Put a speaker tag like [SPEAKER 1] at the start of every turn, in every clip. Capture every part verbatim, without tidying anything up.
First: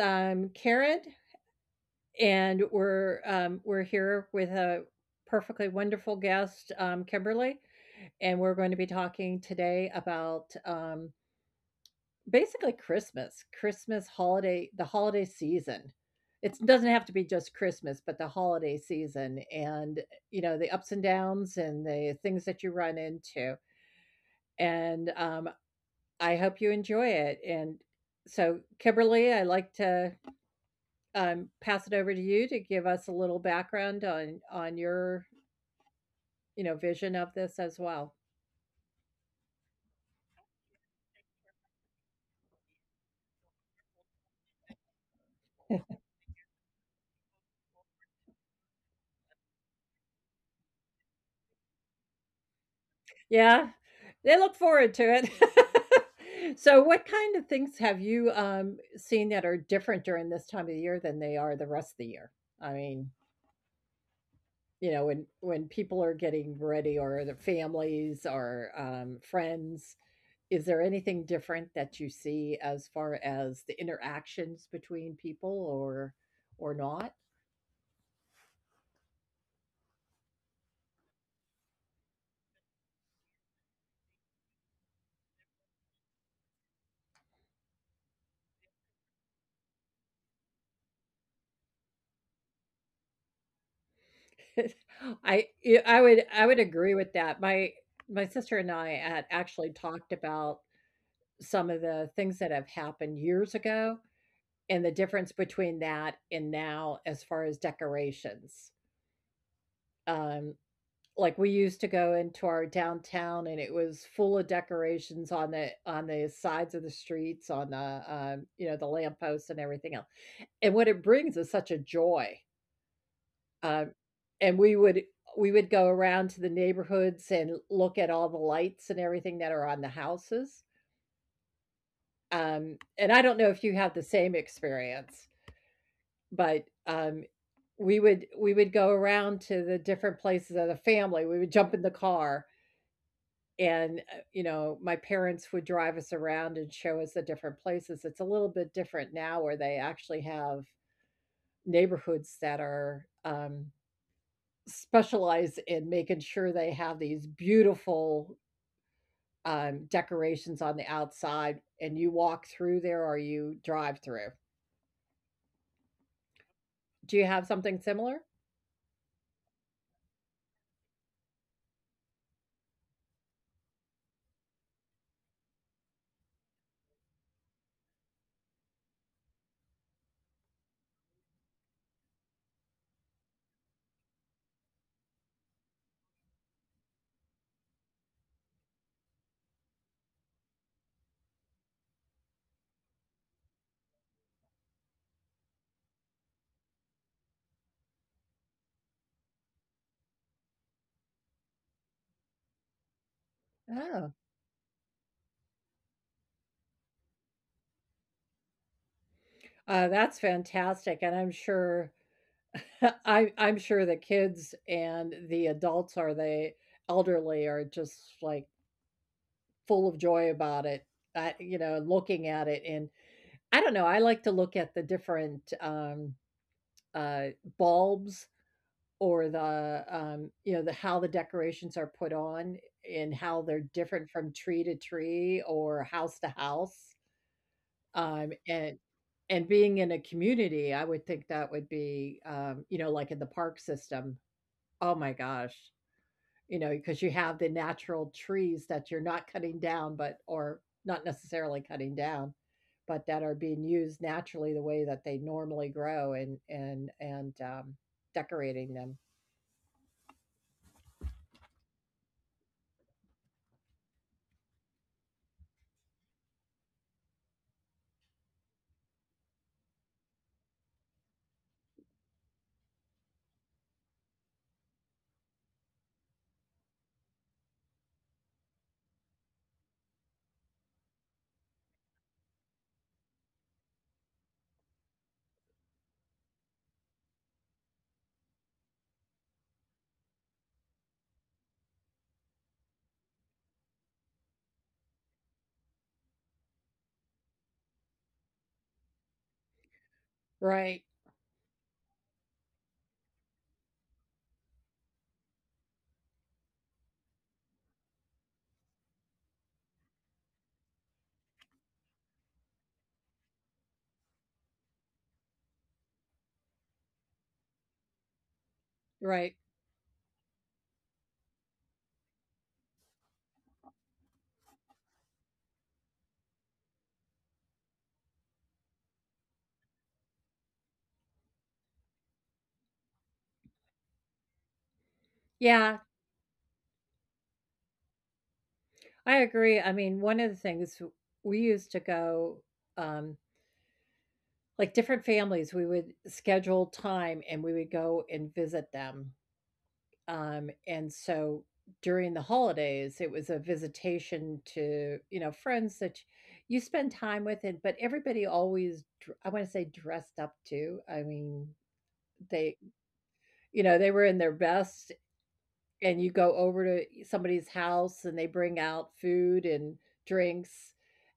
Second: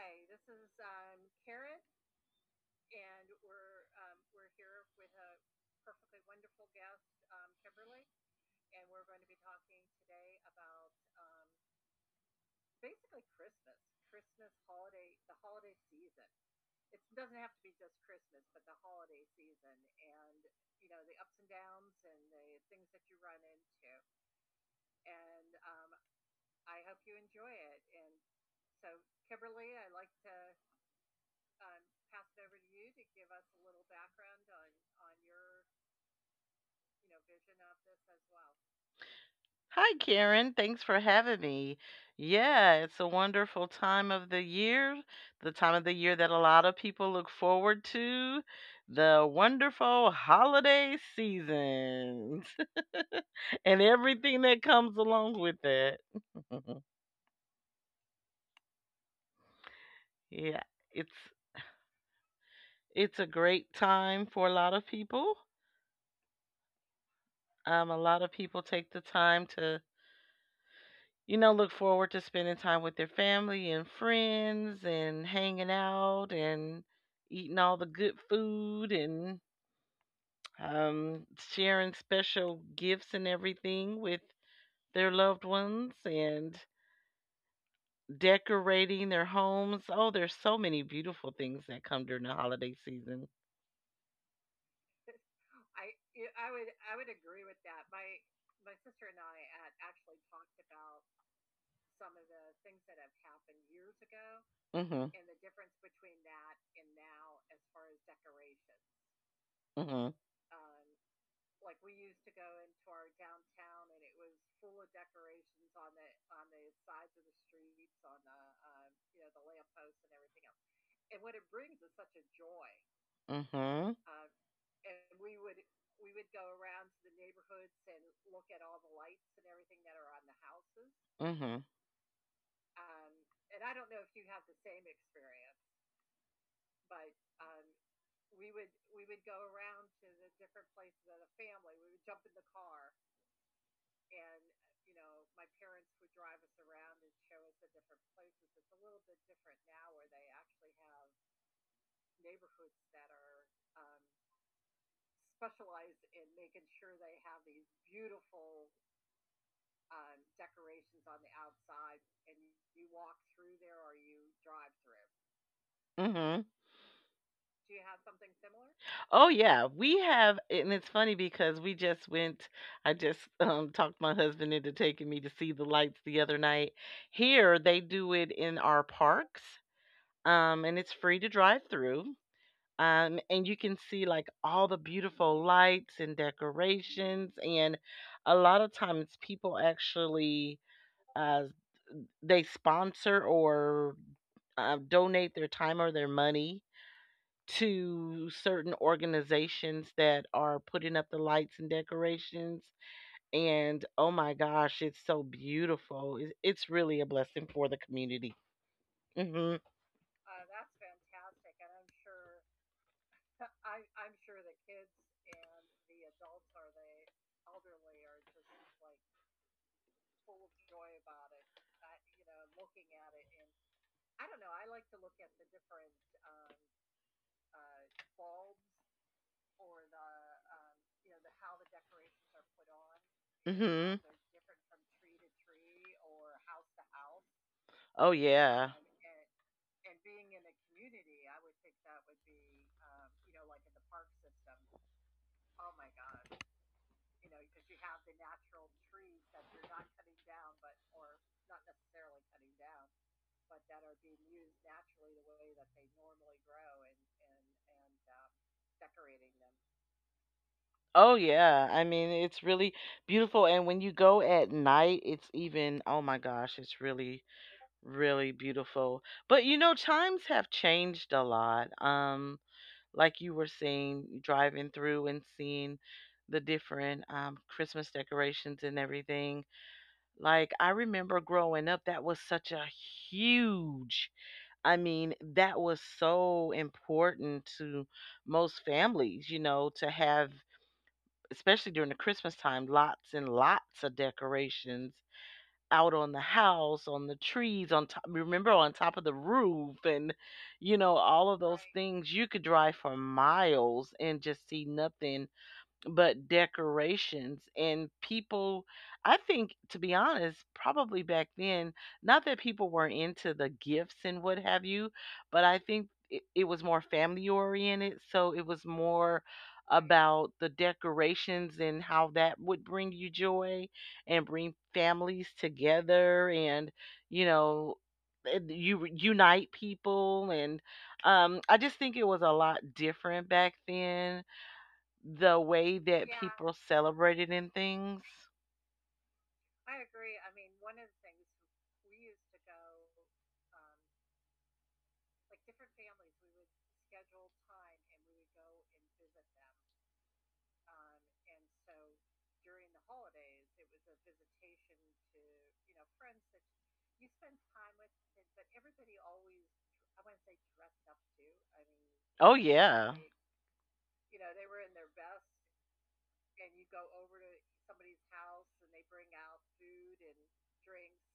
[SPEAKER 1] um, Karen, and we're um, we're here with a perfectly wonderful guest, um, Kimberly, and we're going to be talking today about um, basically Christmas, Christmas holiday, the holiday season. It doesn't have to be just Christmas, but the holiday season, and you know the ups and downs and the things that you run into. And um, I hope you enjoy it. And so, Kimberly, I like to um, pass it over to you to give us a little background on on your you know vision of this as well.
[SPEAKER 2] Hi, Karen. Thanks for having me. Yeah, it's a wonderful time of the year, the time of the year that a lot of people look forward to, the wonderful holiday season
[SPEAKER 1] Yeah,
[SPEAKER 2] and everything
[SPEAKER 1] they look
[SPEAKER 2] that comes
[SPEAKER 1] forward to it.
[SPEAKER 2] along with it.
[SPEAKER 1] So, what kind of things have you um, seen that are different during this
[SPEAKER 2] yeah,
[SPEAKER 1] time of the year
[SPEAKER 2] it's
[SPEAKER 1] than they are the rest of the year? I mean,
[SPEAKER 2] it's a great time for a lot of
[SPEAKER 1] you know, when
[SPEAKER 2] people.
[SPEAKER 1] when people are getting ready, or the
[SPEAKER 2] Um, a lot
[SPEAKER 1] families,
[SPEAKER 2] of people
[SPEAKER 1] or
[SPEAKER 2] take the
[SPEAKER 1] um,
[SPEAKER 2] time to
[SPEAKER 1] friends. Is there anything
[SPEAKER 2] you know,
[SPEAKER 1] different
[SPEAKER 2] look
[SPEAKER 1] that you
[SPEAKER 2] forward to
[SPEAKER 1] see
[SPEAKER 2] spending time
[SPEAKER 1] as
[SPEAKER 2] with their
[SPEAKER 1] far as
[SPEAKER 2] family
[SPEAKER 1] the
[SPEAKER 2] and
[SPEAKER 1] interactions
[SPEAKER 2] friends
[SPEAKER 1] between
[SPEAKER 2] and
[SPEAKER 1] people,
[SPEAKER 2] hanging
[SPEAKER 1] or
[SPEAKER 2] out
[SPEAKER 1] or
[SPEAKER 2] and
[SPEAKER 1] not?
[SPEAKER 2] eating all the good food and um, sharing special gifts and everything with their loved ones and decorating their homes. Oh, there's so many beautiful things that come during the holiday season.
[SPEAKER 1] I yeah, I would I would agree with that. My my sister and I had actually talked about some of the things that have happened years ago and the
[SPEAKER 2] Mhm.
[SPEAKER 1] difference between that and now as far as decorations.
[SPEAKER 2] Mhm.
[SPEAKER 1] Um, like we used to go into our downtown, and it was full of decorations on the on the sides of the streets, on the um, you know, the lampposts and everything else. And what it brings is such a joy. Uh,
[SPEAKER 2] Mhm.
[SPEAKER 1] and we would we would go around to the neighborhoods and look at all the lights and everything that are on the houses.
[SPEAKER 2] Mhm.
[SPEAKER 1] Um, and I don't know if you have the same experience, but um, we would we would go around to the different places of the family. We would jump in the car, and uh, you know, my parents would drive us around and show us the different places. It's a little bit different now where they actually have neighborhoods that are um, specialize in making sure they have these beautiful, um, decorations on the outside, and you walk through there or you drive through.
[SPEAKER 2] Mhm.
[SPEAKER 1] Do you have something similar?
[SPEAKER 2] Oh yeah, we have, and it's funny because we just went. I just um, talked my husband into taking me to see the lights the other night. Here they do it in our parks, um, and it's free to drive through. Um, and you can see like all the beautiful lights and decorations, and a lot of times people actually uh, they sponsor or uh, donate their time or their money to certain organizations that are putting up the lights and decorations. And
[SPEAKER 1] Oh,
[SPEAKER 2] oh my gosh, it's so beautiful. It- It's really a blessing for the community. Mhm.
[SPEAKER 1] uh, that's fantastic, and I'm sure I I'm sure the kids and the adults or the elderly are just, like, full of joy about it, uh, you know, looking at it, and I don't know, I like to look at the different, um, uh, bulbs or the, um, you know, the how the decorations are put on and how they're different
[SPEAKER 2] Mhm.
[SPEAKER 1] from tree to tree or house to house. Um,
[SPEAKER 2] Oh
[SPEAKER 1] and
[SPEAKER 2] yeah.
[SPEAKER 1] and being in a community, I would think that would be, um, you know, like in the park system. Oh my gosh, you know, because you have the natural trees that you're not cutting down, but or not necessarily cutting down, but that are being used naturally the way that they normally grow and and and um, decorating them.
[SPEAKER 2] Oh yeah. I mean, it's really beautiful, and when you go at night, it's even oh my gosh, it's really really beautiful. But you know, times have changed a lot. Um like you were saying, driving through and seeing the different um, Christmas decorations and everything. Like, I remember growing up, that was such a huge, I mean, that was so important to most families, you know, to have, especially during the Christmas time, lots and lots of decorations out on the house, on the trees, on top, remember on top of the roof, and
[SPEAKER 1] Right,
[SPEAKER 2] you know, all of those things. You could drive for miles and just see nothing but decorations and people. I think, to be honest, probably back then, not that people were into the gifts and what have you, but I think it, it was more family oriented, so it was
[SPEAKER 1] right.
[SPEAKER 2] more about the decorations and how that would bring you joy and bring families together and you know, and you re- unite people and um I just think it was a lot different back then, the
[SPEAKER 1] Yeah,
[SPEAKER 2] way that people celebrated in things.
[SPEAKER 1] I agree. I mean, one of the things we used to go, um, like different families, we would schedule time and we would go and visit them. Um, and so during the holidays, it was a visitation to, you know, friends that you spend time with, and but everybody always, dr- I want to say, dressed up too. I mean,
[SPEAKER 2] Oh
[SPEAKER 1] they,
[SPEAKER 2] yeah.
[SPEAKER 1] you know, they were in their best, and you go over to somebody's house and they bring out food and drinks.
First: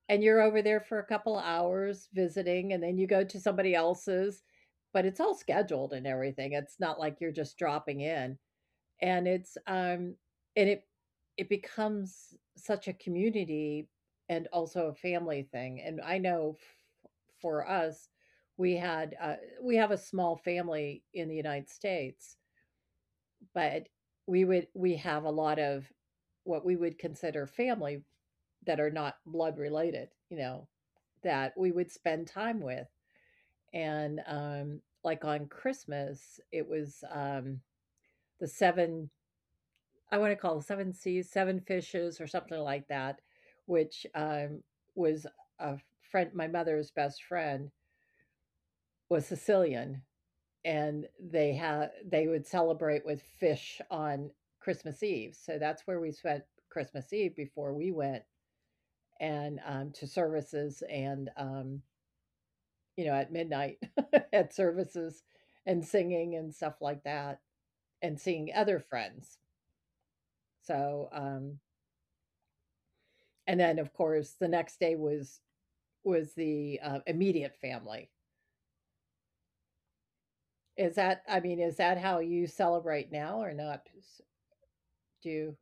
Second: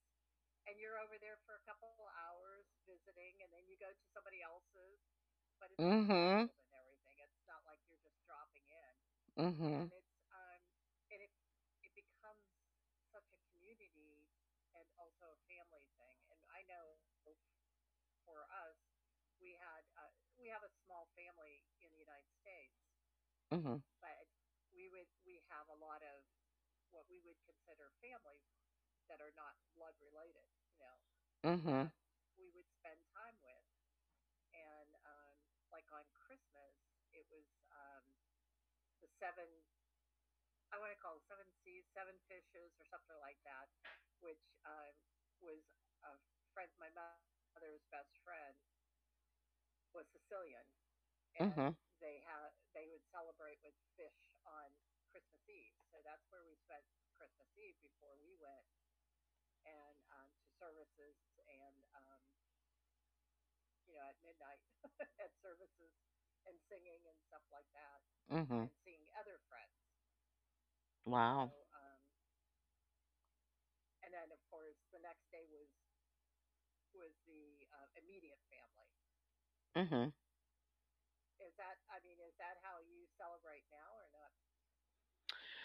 [SPEAKER 1] And you're over there for a couple of hours visiting, and then you go to somebody else's, but it's all scheduled and
[SPEAKER 2] Mhm.
[SPEAKER 1] everything. It's not like you're just dropping in, and it's,
[SPEAKER 2] Mhm.
[SPEAKER 1] um and it it becomes such a community and also a family thing, and I know f for us, we had, uh we have a small family in the United States,
[SPEAKER 2] Mhm.
[SPEAKER 1] but we would we have a lot of what we would consider family that are not blood related, you know, that we would
[SPEAKER 2] Mhm.
[SPEAKER 1] spend time with. And um, like on Christmas, it was um, the seven, I want to call it seven seas, seven fishes, or something like that, which um, was a friend, my mother's best friend was Sicilian. And they
[SPEAKER 2] Mhm.
[SPEAKER 1] had they would celebrate with fish on Christmas Eve. So that's where we spent Christmas Eve before we went and um, to services and um, you know, at midnight, at services and singing and stuff like that and seeing
[SPEAKER 2] Mhm.
[SPEAKER 1] other friends. So
[SPEAKER 2] Wow.
[SPEAKER 1] um, and then of course the next day was was the uh, immediate family.
[SPEAKER 2] Mhm.
[SPEAKER 1] Is that I mean is that how you celebrate now or not? Do you?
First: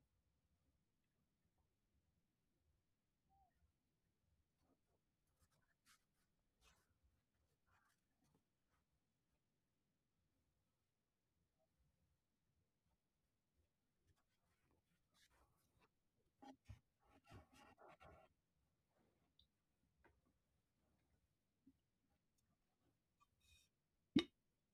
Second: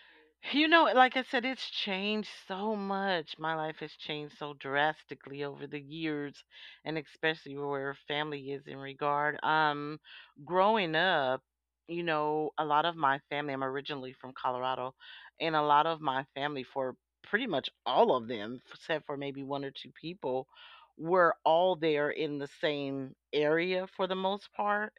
[SPEAKER 2] You know, like I said, it's changed so much. My life has changed so drastically over the years, and especially where family is in regard. Um, growing up, you know, a lot of my family, I'm originally from Colorado, and a lot of my family, for pretty much all of them, except for maybe one or two people, were all there in the same area for the most part,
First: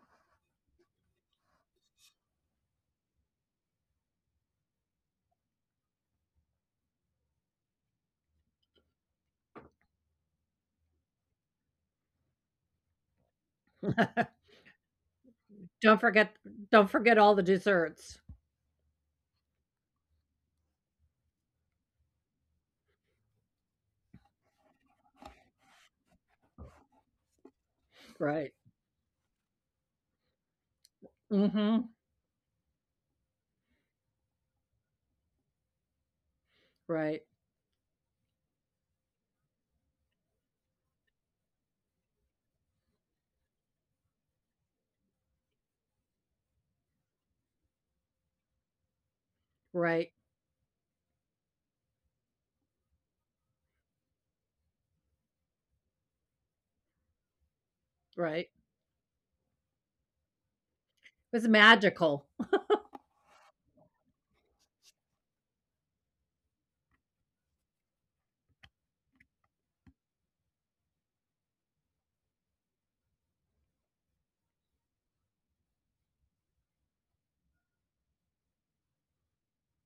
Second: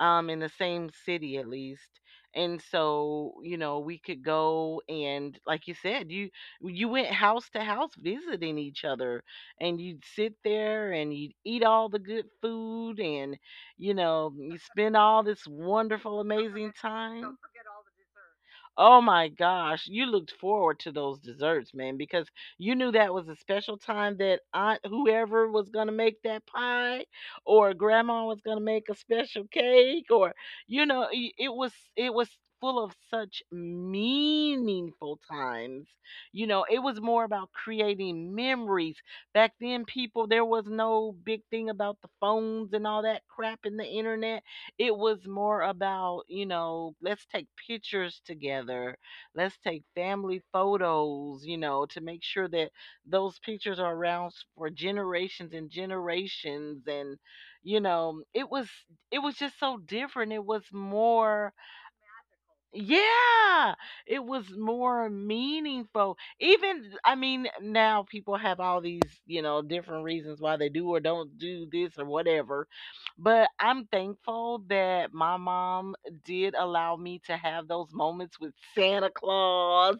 [SPEAKER 2] um in the same city at least. And so you know we could go, and like you said, you you went house to house visiting each other, and you'd sit there and you'd eat all the good food and you know you spend all this
[SPEAKER 1] Don't
[SPEAKER 2] wonderful
[SPEAKER 1] forget,
[SPEAKER 2] amazing
[SPEAKER 1] don't forget
[SPEAKER 2] time.
[SPEAKER 1] all the desserts.
[SPEAKER 2] Oh my gosh, you looked forward to those desserts, man, because you knew that was a special time that aunt whoever was going to make that pie or grandma was going
[SPEAKER 1] Right.
[SPEAKER 2] to make a special cake or you know, i- it was
[SPEAKER 1] Mhm.
[SPEAKER 2] it was full of such meaningful times. You know, it was more
[SPEAKER 1] Right.
[SPEAKER 2] about creating memories. Back then people there was no big thing about the phones and all that crap in the internet. It was more about, you know, let's take pictures together. Let's take
[SPEAKER 1] Right.
[SPEAKER 2] family photos, you know, to make sure that those pictures are around for generations and generations and you know, it
[SPEAKER 1] Right.
[SPEAKER 2] was it was just so different. It was more
[SPEAKER 1] It's magical.
[SPEAKER 2] yeah, it was more meaningful. Even, I mean, now people have all these, you know, different reasons why they do or don't do this or whatever. But I'm thankful that my mom did allow me to have those moments with Santa Claus.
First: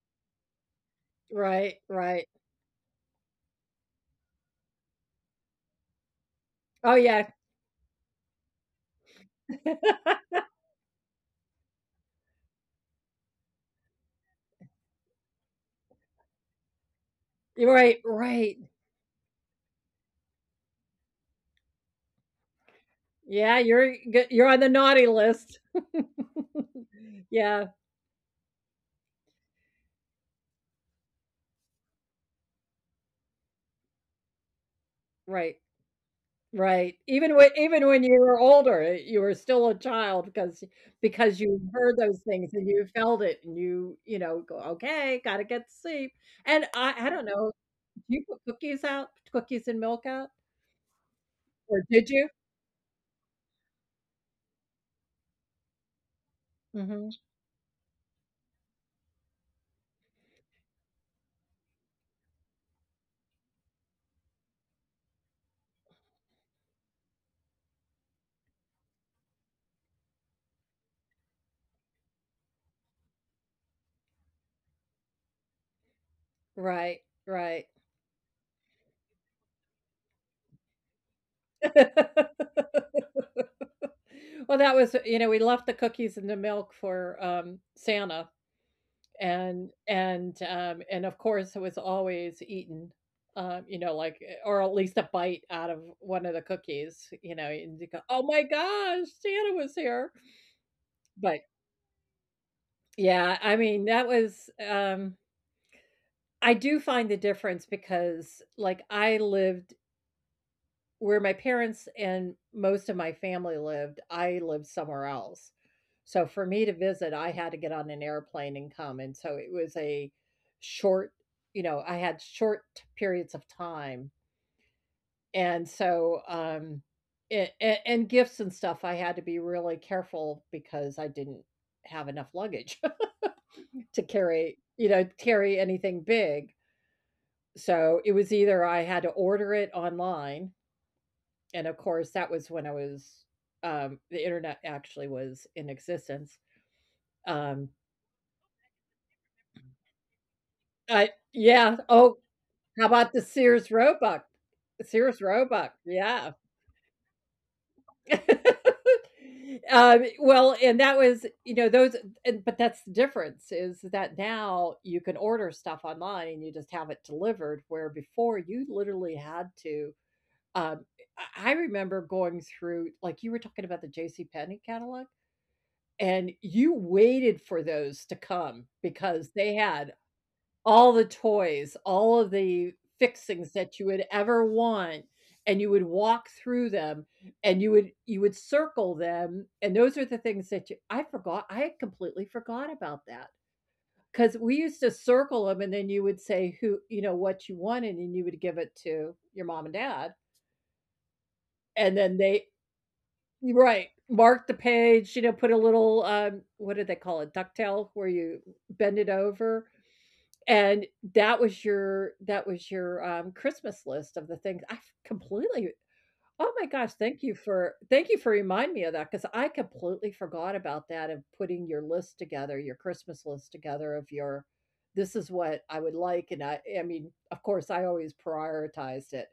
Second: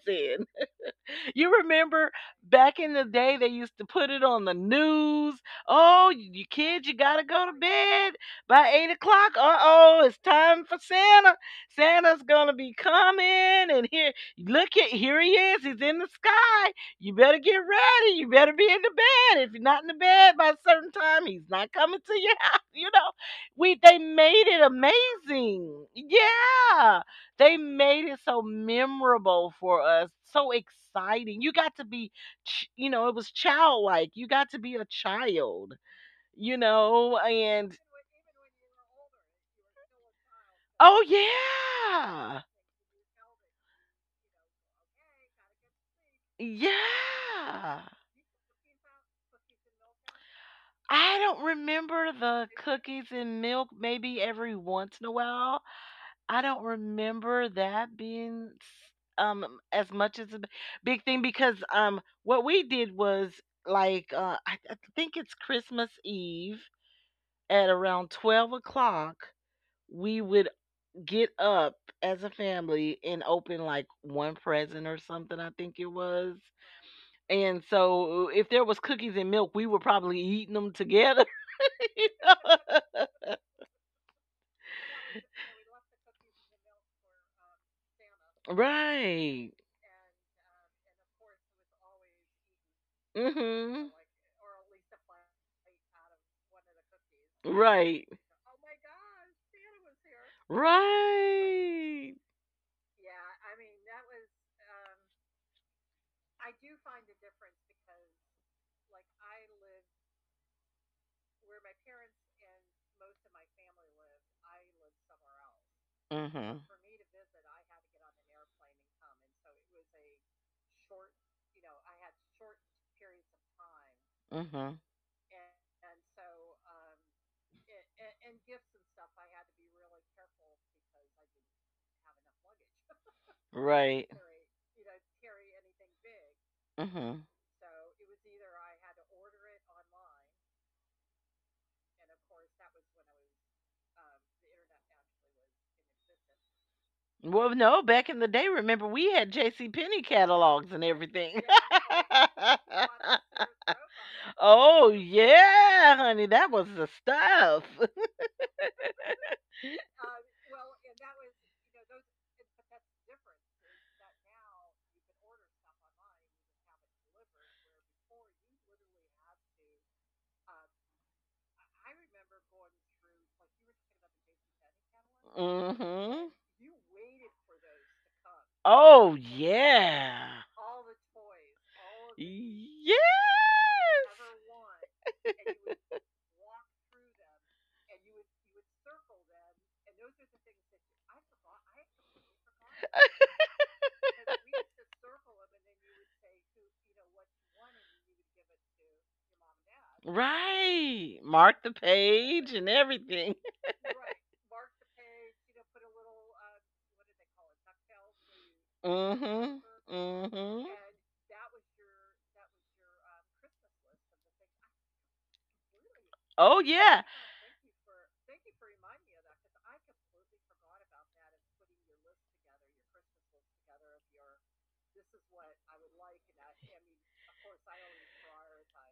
[SPEAKER 2] You
[SPEAKER 1] Right.
[SPEAKER 2] remember
[SPEAKER 1] Right.
[SPEAKER 2] back in the day they used to put it on the news. Oh, y- you kids, you
[SPEAKER 1] Oh,
[SPEAKER 2] gotta
[SPEAKER 1] yeah.
[SPEAKER 2] go to bed by eight o'clock. Uh oh, it's time for Santa. Santa's gonna be coming, and here, look at here he is. He's in the sky. You better get
[SPEAKER 1] You're right.
[SPEAKER 2] ready. You better
[SPEAKER 1] Right.
[SPEAKER 2] be in the bed. If you're not in the bed by a certain time, he's not coming to your house. You know,
[SPEAKER 1] Yeah,
[SPEAKER 2] we they
[SPEAKER 1] you're good,
[SPEAKER 2] made
[SPEAKER 1] you're
[SPEAKER 2] it
[SPEAKER 1] on the naughty list.
[SPEAKER 2] amazing. Yeah, they
[SPEAKER 1] Yeah.
[SPEAKER 2] made it so memorable for us, so exciting. You got to be, ch- you know, it was childlike. You got to be a
[SPEAKER 1] Right.
[SPEAKER 2] child, you
[SPEAKER 1] Right.
[SPEAKER 2] know,
[SPEAKER 1] Even when
[SPEAKER 2] and
[SPEAKER 1] even when you were older, eh, you were still a child because
[SPEAKER 2] oh,
[SPEAKER 1] because you heard those things and
[SPEAKER 2] yeah.
[SPEAKER 1] you felt it and you, you know, go, "Okay, gotta get to sleep." And I I don't know, do
[SPEAKER 2] Yeah.
[SPEAKER 1] you put cookies out? Cookies and milk out?
[SPEAKER 2] I don't
[SPEAKER 1] Or
[SPEAKER 2] remember
[SPEAKER 1] did
[SPEAKER 2] the
[SPEAKER 1] you?
[SPEAKER 2] cookies and milk maybe every once in a while. I don't
[SPEAKER 1] Mhm.
[SPEAKER 2] remember that being s um, as much as a b big thing because, um, what we did was, like, uh, I I think it's Christmas Eve at around twelve o'clock we would get up as a family and open, like, one present or something, I think it was,
[SPEAKER 1] Right, right.
[SPEAKER 2] and so, if there was cookies and milk, we were probably eating them together, you know?
[SPEAKER 1] Well, that was you know, we left the cookies and the milk for, um, Santa, and
[SPEAKER 2] Right.
[SPEAKER 1] and, um, and of course, it was always eaten, um, you know, like,
[SPEAKER 2] Mhm.
[SPEAKER 1] eh, or at least a bite out of one of the
[SPEAKER 2] One
[SPEAKER 1] cookies,
[SPEAKER 2] of the
[SPEAKER 1] you know, and you
[SPEAKER 2] cookies.
[SPEAKER 1] go, "Oh my
[SPEAKER 2] Right.
[SPEAKER 1] gosh, Santa was here." But,
[SPEAKER 2] Right.
[SPEAKER 1] yeah, I mean, that was, um I do find the difference because, like, I lived Where my parents and most of my family lived, I lived somewhere else. So for me to
[SPEAKER 2] Mhm.
[SPEAKER 1] visit, I had to get on an airplane and come, and so it was a short you know, I had short periods of time,
[SPEAKER 2] Mhm.
[SPEAKER 1] and so, um, it and gifts and stuff, I had to be really careful because I didn't have enough luggage to
[SPEAKER 2] Right. Right.
[SPEAKER 1] carry, you know, carry anything big.
[SPEAKER 2] Mhm.
[SPEAKER 1] So, it was either I had to order it online, and of course that was when I was um the internet actually was in existence. Um
[SPEAKER 2] Well, no, back in the day, remember we had J C. Penney
[SPEAKER 1] I
[SPEAKER 2] catalogs and
[SPEAKER 1] Yeah,
[SPEAKER 2] everything.
[SPEAKER 1] oh, how about the Sears Roebuck?
[SPEAKER 2] Yes,
[SPEAKER 1] sears
[SPEAKER 2] oh one of the oh
[SPEAKER 1] roebuck yeah.
[SPEAKER 2] yeah, honey, that was the stuff.
[SPEAKER 1] Um well, and that was you know those and, but that's the difference is that now you can order stuff online and you just have it delivered where before you literally had to um i I remember going through like you were talking about the JC Penney catalog.
[SPEAKER 2] Catalog.
[SPEAKER 1] And
[SPEAKER 2] Mhm.
[SPEAKER 1] you waited for those to come because
[SPEAKER 2] Oh
[SPEAKER 1] they had
[SPEAKER 2] yeah.
[SPEAKER 1] all
[SPEAKER 2] All
[SPEAKER 1] the
[SPEAKER 2] all
[SPEAKER 1] toys, all of
[SPEAKER 2] of it.
[SPEAKER 1] the
[SPEAKER 2] Yes.
[SPEAKER 1] fixings that you would ever
[SPEAKER 2] Cover
[SPEAKER 1] want, and you would walk through them and you would you would circle them, and those are the things that you I forgot I had completely forgot about that because we used to circle them, and then you would say who you know, what you wanted, and you would give it to your mom and dad,
[SPEAKER 2] your mom and dad. Right.
[SPEAKER 1] and
[SPEAKER 2] Mark
[SPEAKER 1] then
[SPEAKER 2] the
[SPEAKER 1] they
[SPEAKER 2] page and everything.
[SPEAKER 1] Right. Mark the page, you know, put a little, um, what do they call it? Ducktail where you bend it over.
[SPEAKER 2] Mhm. Cover.
[SPEAKER 1] And
[SPEAKER 2] Mhm.
[SPEAKER 1] that was your, that was your, um, Christmas list of the things I completely Oh my gosh,
[SPEAKER 2] Oh,
[SPEAKER 1] thank you
[SPEAKER 2] yeah.
[SPEAKER 1] for, thank you for reminding me of that because I completely forgot about that and putting your list together, your Christmas list together of your this is what I would like, and I I mean, of course, I always prioritized it.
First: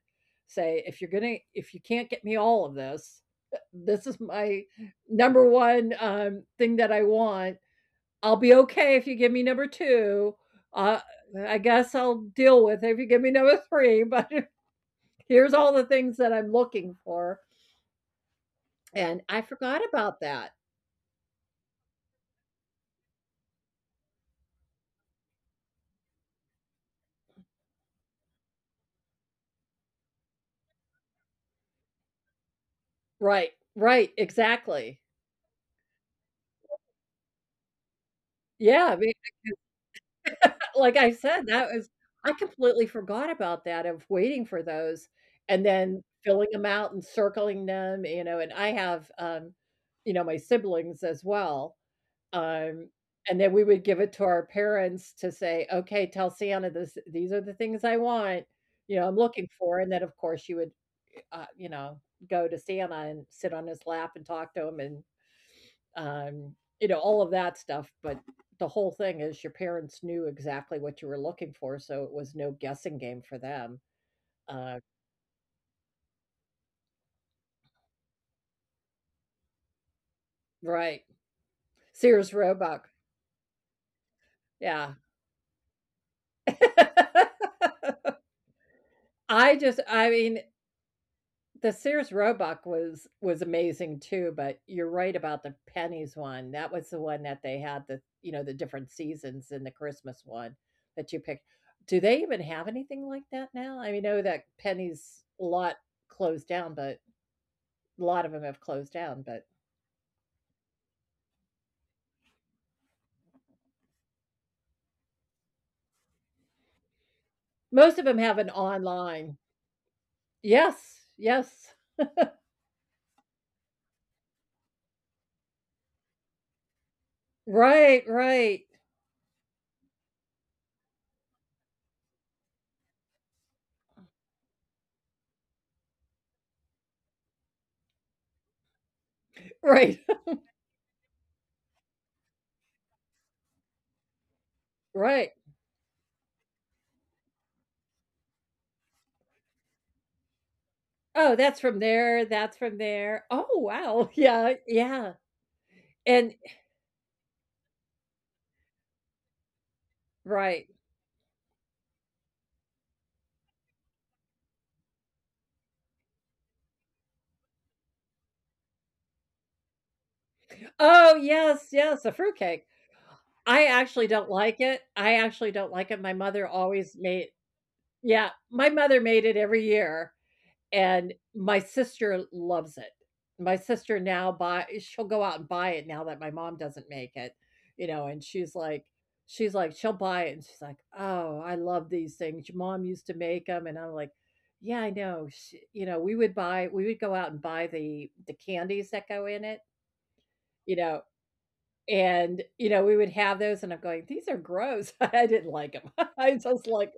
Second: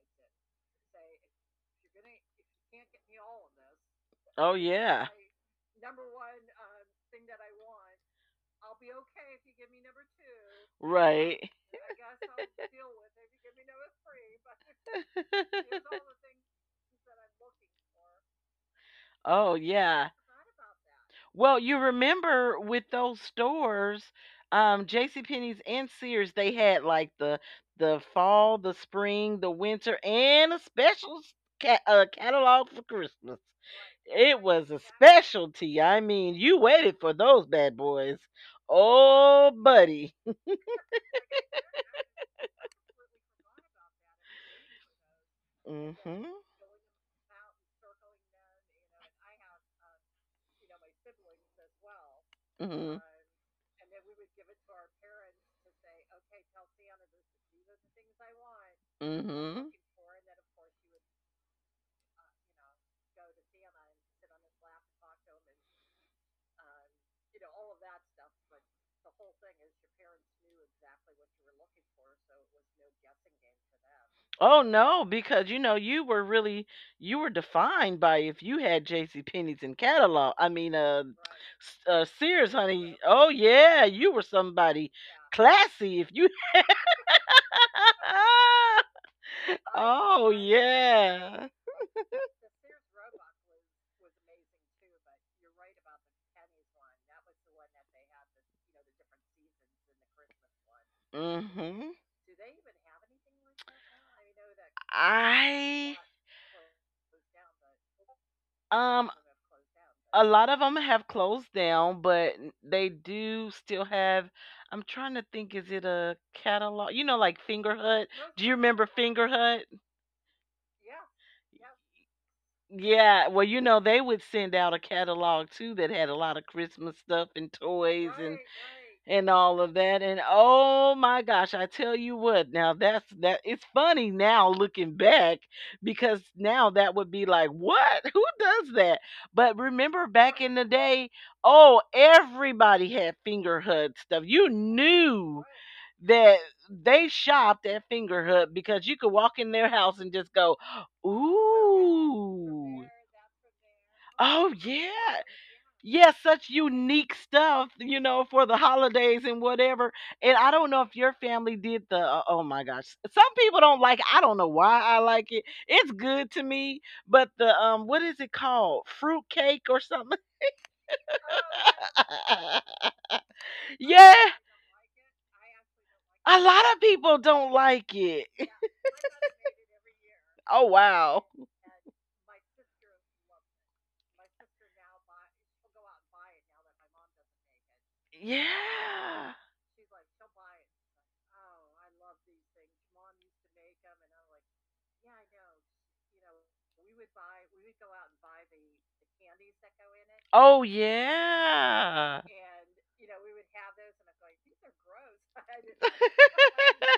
[SPEAKER 1] Say, if you're gonna if you can't get me all of this, uh, this is
[SPEAKER 2] Oh,
[SPEAKER 1] my
[SPEAKER 2] yeah.
[SPEAKER 1] number one, um, thing that I want. I'll be okay if you give me number two. Uh,
[SPEAKER 2] Right.
[SPEAKER 1] I guess I'll deal with it if you give me number three, but here's all the things that I'm looking for. And I
[SPEAKER 2] Oh,
[SPEAKER 1] forgot
[SPEAKER 2] yeah.
[SPEAKER 1] about that.
[SPEAKER 2] Well, you remember with those stores, um, J C. Penney's and Sears, they had like the the fall, the spring, the winter, and a special s- ca- uh, catalog for Christmas.
[SPEAKER 1] Right, right,
[SPEAKER 2] It was a
[SPEAKER 1] exactly.
[SPEAKER 2] specialty. I mean, you waited for those bad boys.
[SPEAKER 1] Yeah, I mean,
[SPEAKER 2] Oh, buddy.
[SPEAKER 1] like I said, that was I completely forgot about that of waiting for those and then
[SPEAKER 2] Mhm.
[SPEAKER 1] filling them out and circling them, you know, and I have, um, you know, my siblings as well. Um,
[SPEAKER 2] Mhm.
[SPEAKER 1] and then we would give it to our parents to say, "Okay, tell Santa this these are the things I want, you know, I'm looking
[SPEAKER 2] Mhm.
[SPEAKER 1] for." And then of course you would uh, you know, go to Santa and sit on his lap and talk to him and um, you know, all of that stuff. But the whole thing is your parents knew exactly what you were looking for, so it was no guessing game for them.
[SPEAKER 2] Oh
[SPEAKER 1] Uh,
[SPEAKER 2] no, because you know you were really you were defined by if you had J C. Penney's in catalog. I mean,
[SPEAKER 1] right.
[SPEAKER 2] uh, S- uh,
[SPEAKER 1] Sears
[SPEAKER 2] Sears,
[SPEAKER 1] Roebuck.
[SPEAKER 2] honey. Oh yeah, you were somebody
[SPEAKER 1] Yeah.
[SPEAKER 2] classy if you.
[SPEAKER 1] I just, I
[SPEAKER 2] Oh
[SPEAKER 1] mean,
[SPEAKER 2] yeah.
[SPEAKER 1] the Sears Roebuck was was amazing too, but you're right about the pennies one. That was the one that they had the you know the different seasons in the Christmas one that you picked.
[SPEAKER 2] Mhm.
[SPEAKER 1] Do they even have anything like that now? I mean, I know that pennies lot
[SPEAKER 2] I
[SPEAKER 1] closed down, but a lot of them have closed
[SPEAKER 2] um
[SPEAKER 1] down, but
[SPEAKER 2] a lot of them have closed down, but n- they do still have. I'm trying to think. Is it a catalog? You know, like Finger
[SPEAKER 1] most of
[SPEAKER 2] Hut.
[SPEAKER 1] them have
[SPEAKER 2] Do
[SPEAKER 1] an
[SPEAKER 2] you remember Finger
[SPEAKER 1] online.
[SPEAKER 2] Hut?
[SPEAKER 1] Yes, yes.
[SPEAKER 2] Yeah, well, you know, they would send out a catalog too that had a lot of Christmas stuff and
[SPEAKER 1] Right,
[SPEAKER 2] toys and right, right.
[SPEAKER 1] right,
[SPEAKER 2] And all of that. And oh my gosh, I tell you what, now that's that it's funny now looking back because now that would be like, what? Who does that? But remember
[SPEAKER 1] right,
[SPEAKER 2] back in the day, oh, everybody had finger H U D stuff. You knew
[SPEAKER 1] right.
[SPEAKER 2] right. That they shopped at Finger Hut because you could walk in their house and just go,
[SPEAKER 1] Oh, that's from there. That's
[SPEAKER 2] ooh.
[SPEAKER 1] from there. Oh, wow.
[SPEAKER 2] Oh
[SPEAKER 1] Yeah,
[SPEAKER 2] yeah.
[SPEAKER 1] yeah.
[SPEAKER 2] Yeah, such
[SPEAKER 1] And
[SPEAKER 2] unique stuff, you know, for the holidays and whatever. And I don't know
[SPEAKER 1] right.
[SPEAKER 2] if your family did the uh, oh my gosh. Some people don't like it. I don't know why I like it. It's good to me, but the um what is it called? Fruit cake or something?
[SPEAKER 1] Oh, yes, yes. A fruitcake. I actually
[SPEAKER 2] Yeah.
[SPEAKER 1] don't like it. I actually don't like it. My
[SPEAKER 2] A
[SPEAKER 1] mother
[SPEAKER 2] lot of
[SPEAKER 1] always
[SPEAKER 2] people
[SPEAKER 1] made,
[SPEAKER 2] don't like
[SPEAKER 1] yeah,
[SPEAKER 2] it.
[SPEAKER 1] my mother made it every year.
[SPEAKER 2] Oh
[SPEAKER 1] And
[SPEAKER 2] wow.
[SPEAKER 1] my sister loves it. My sister now buy She'll go out and buy it now that my mom doesn't make it, you know, and
[SPEAKER 2] Yeah.
[SPEAKER 1] she's like she's like she'll buy it and she's like, "Oh, I love these things. Your mom used to make them." And I'm like, "Yeah, I know." She, you know, we would buy We would go out and buy the the candies that go in it,
[SPEAKER 2] Oh
[SPEAKER 1] you know,
[SPEAKER 2] yeah.
[SPEAKER 1] and you know, we would have those and I'm going, "These are gross." I didn't like them. I just like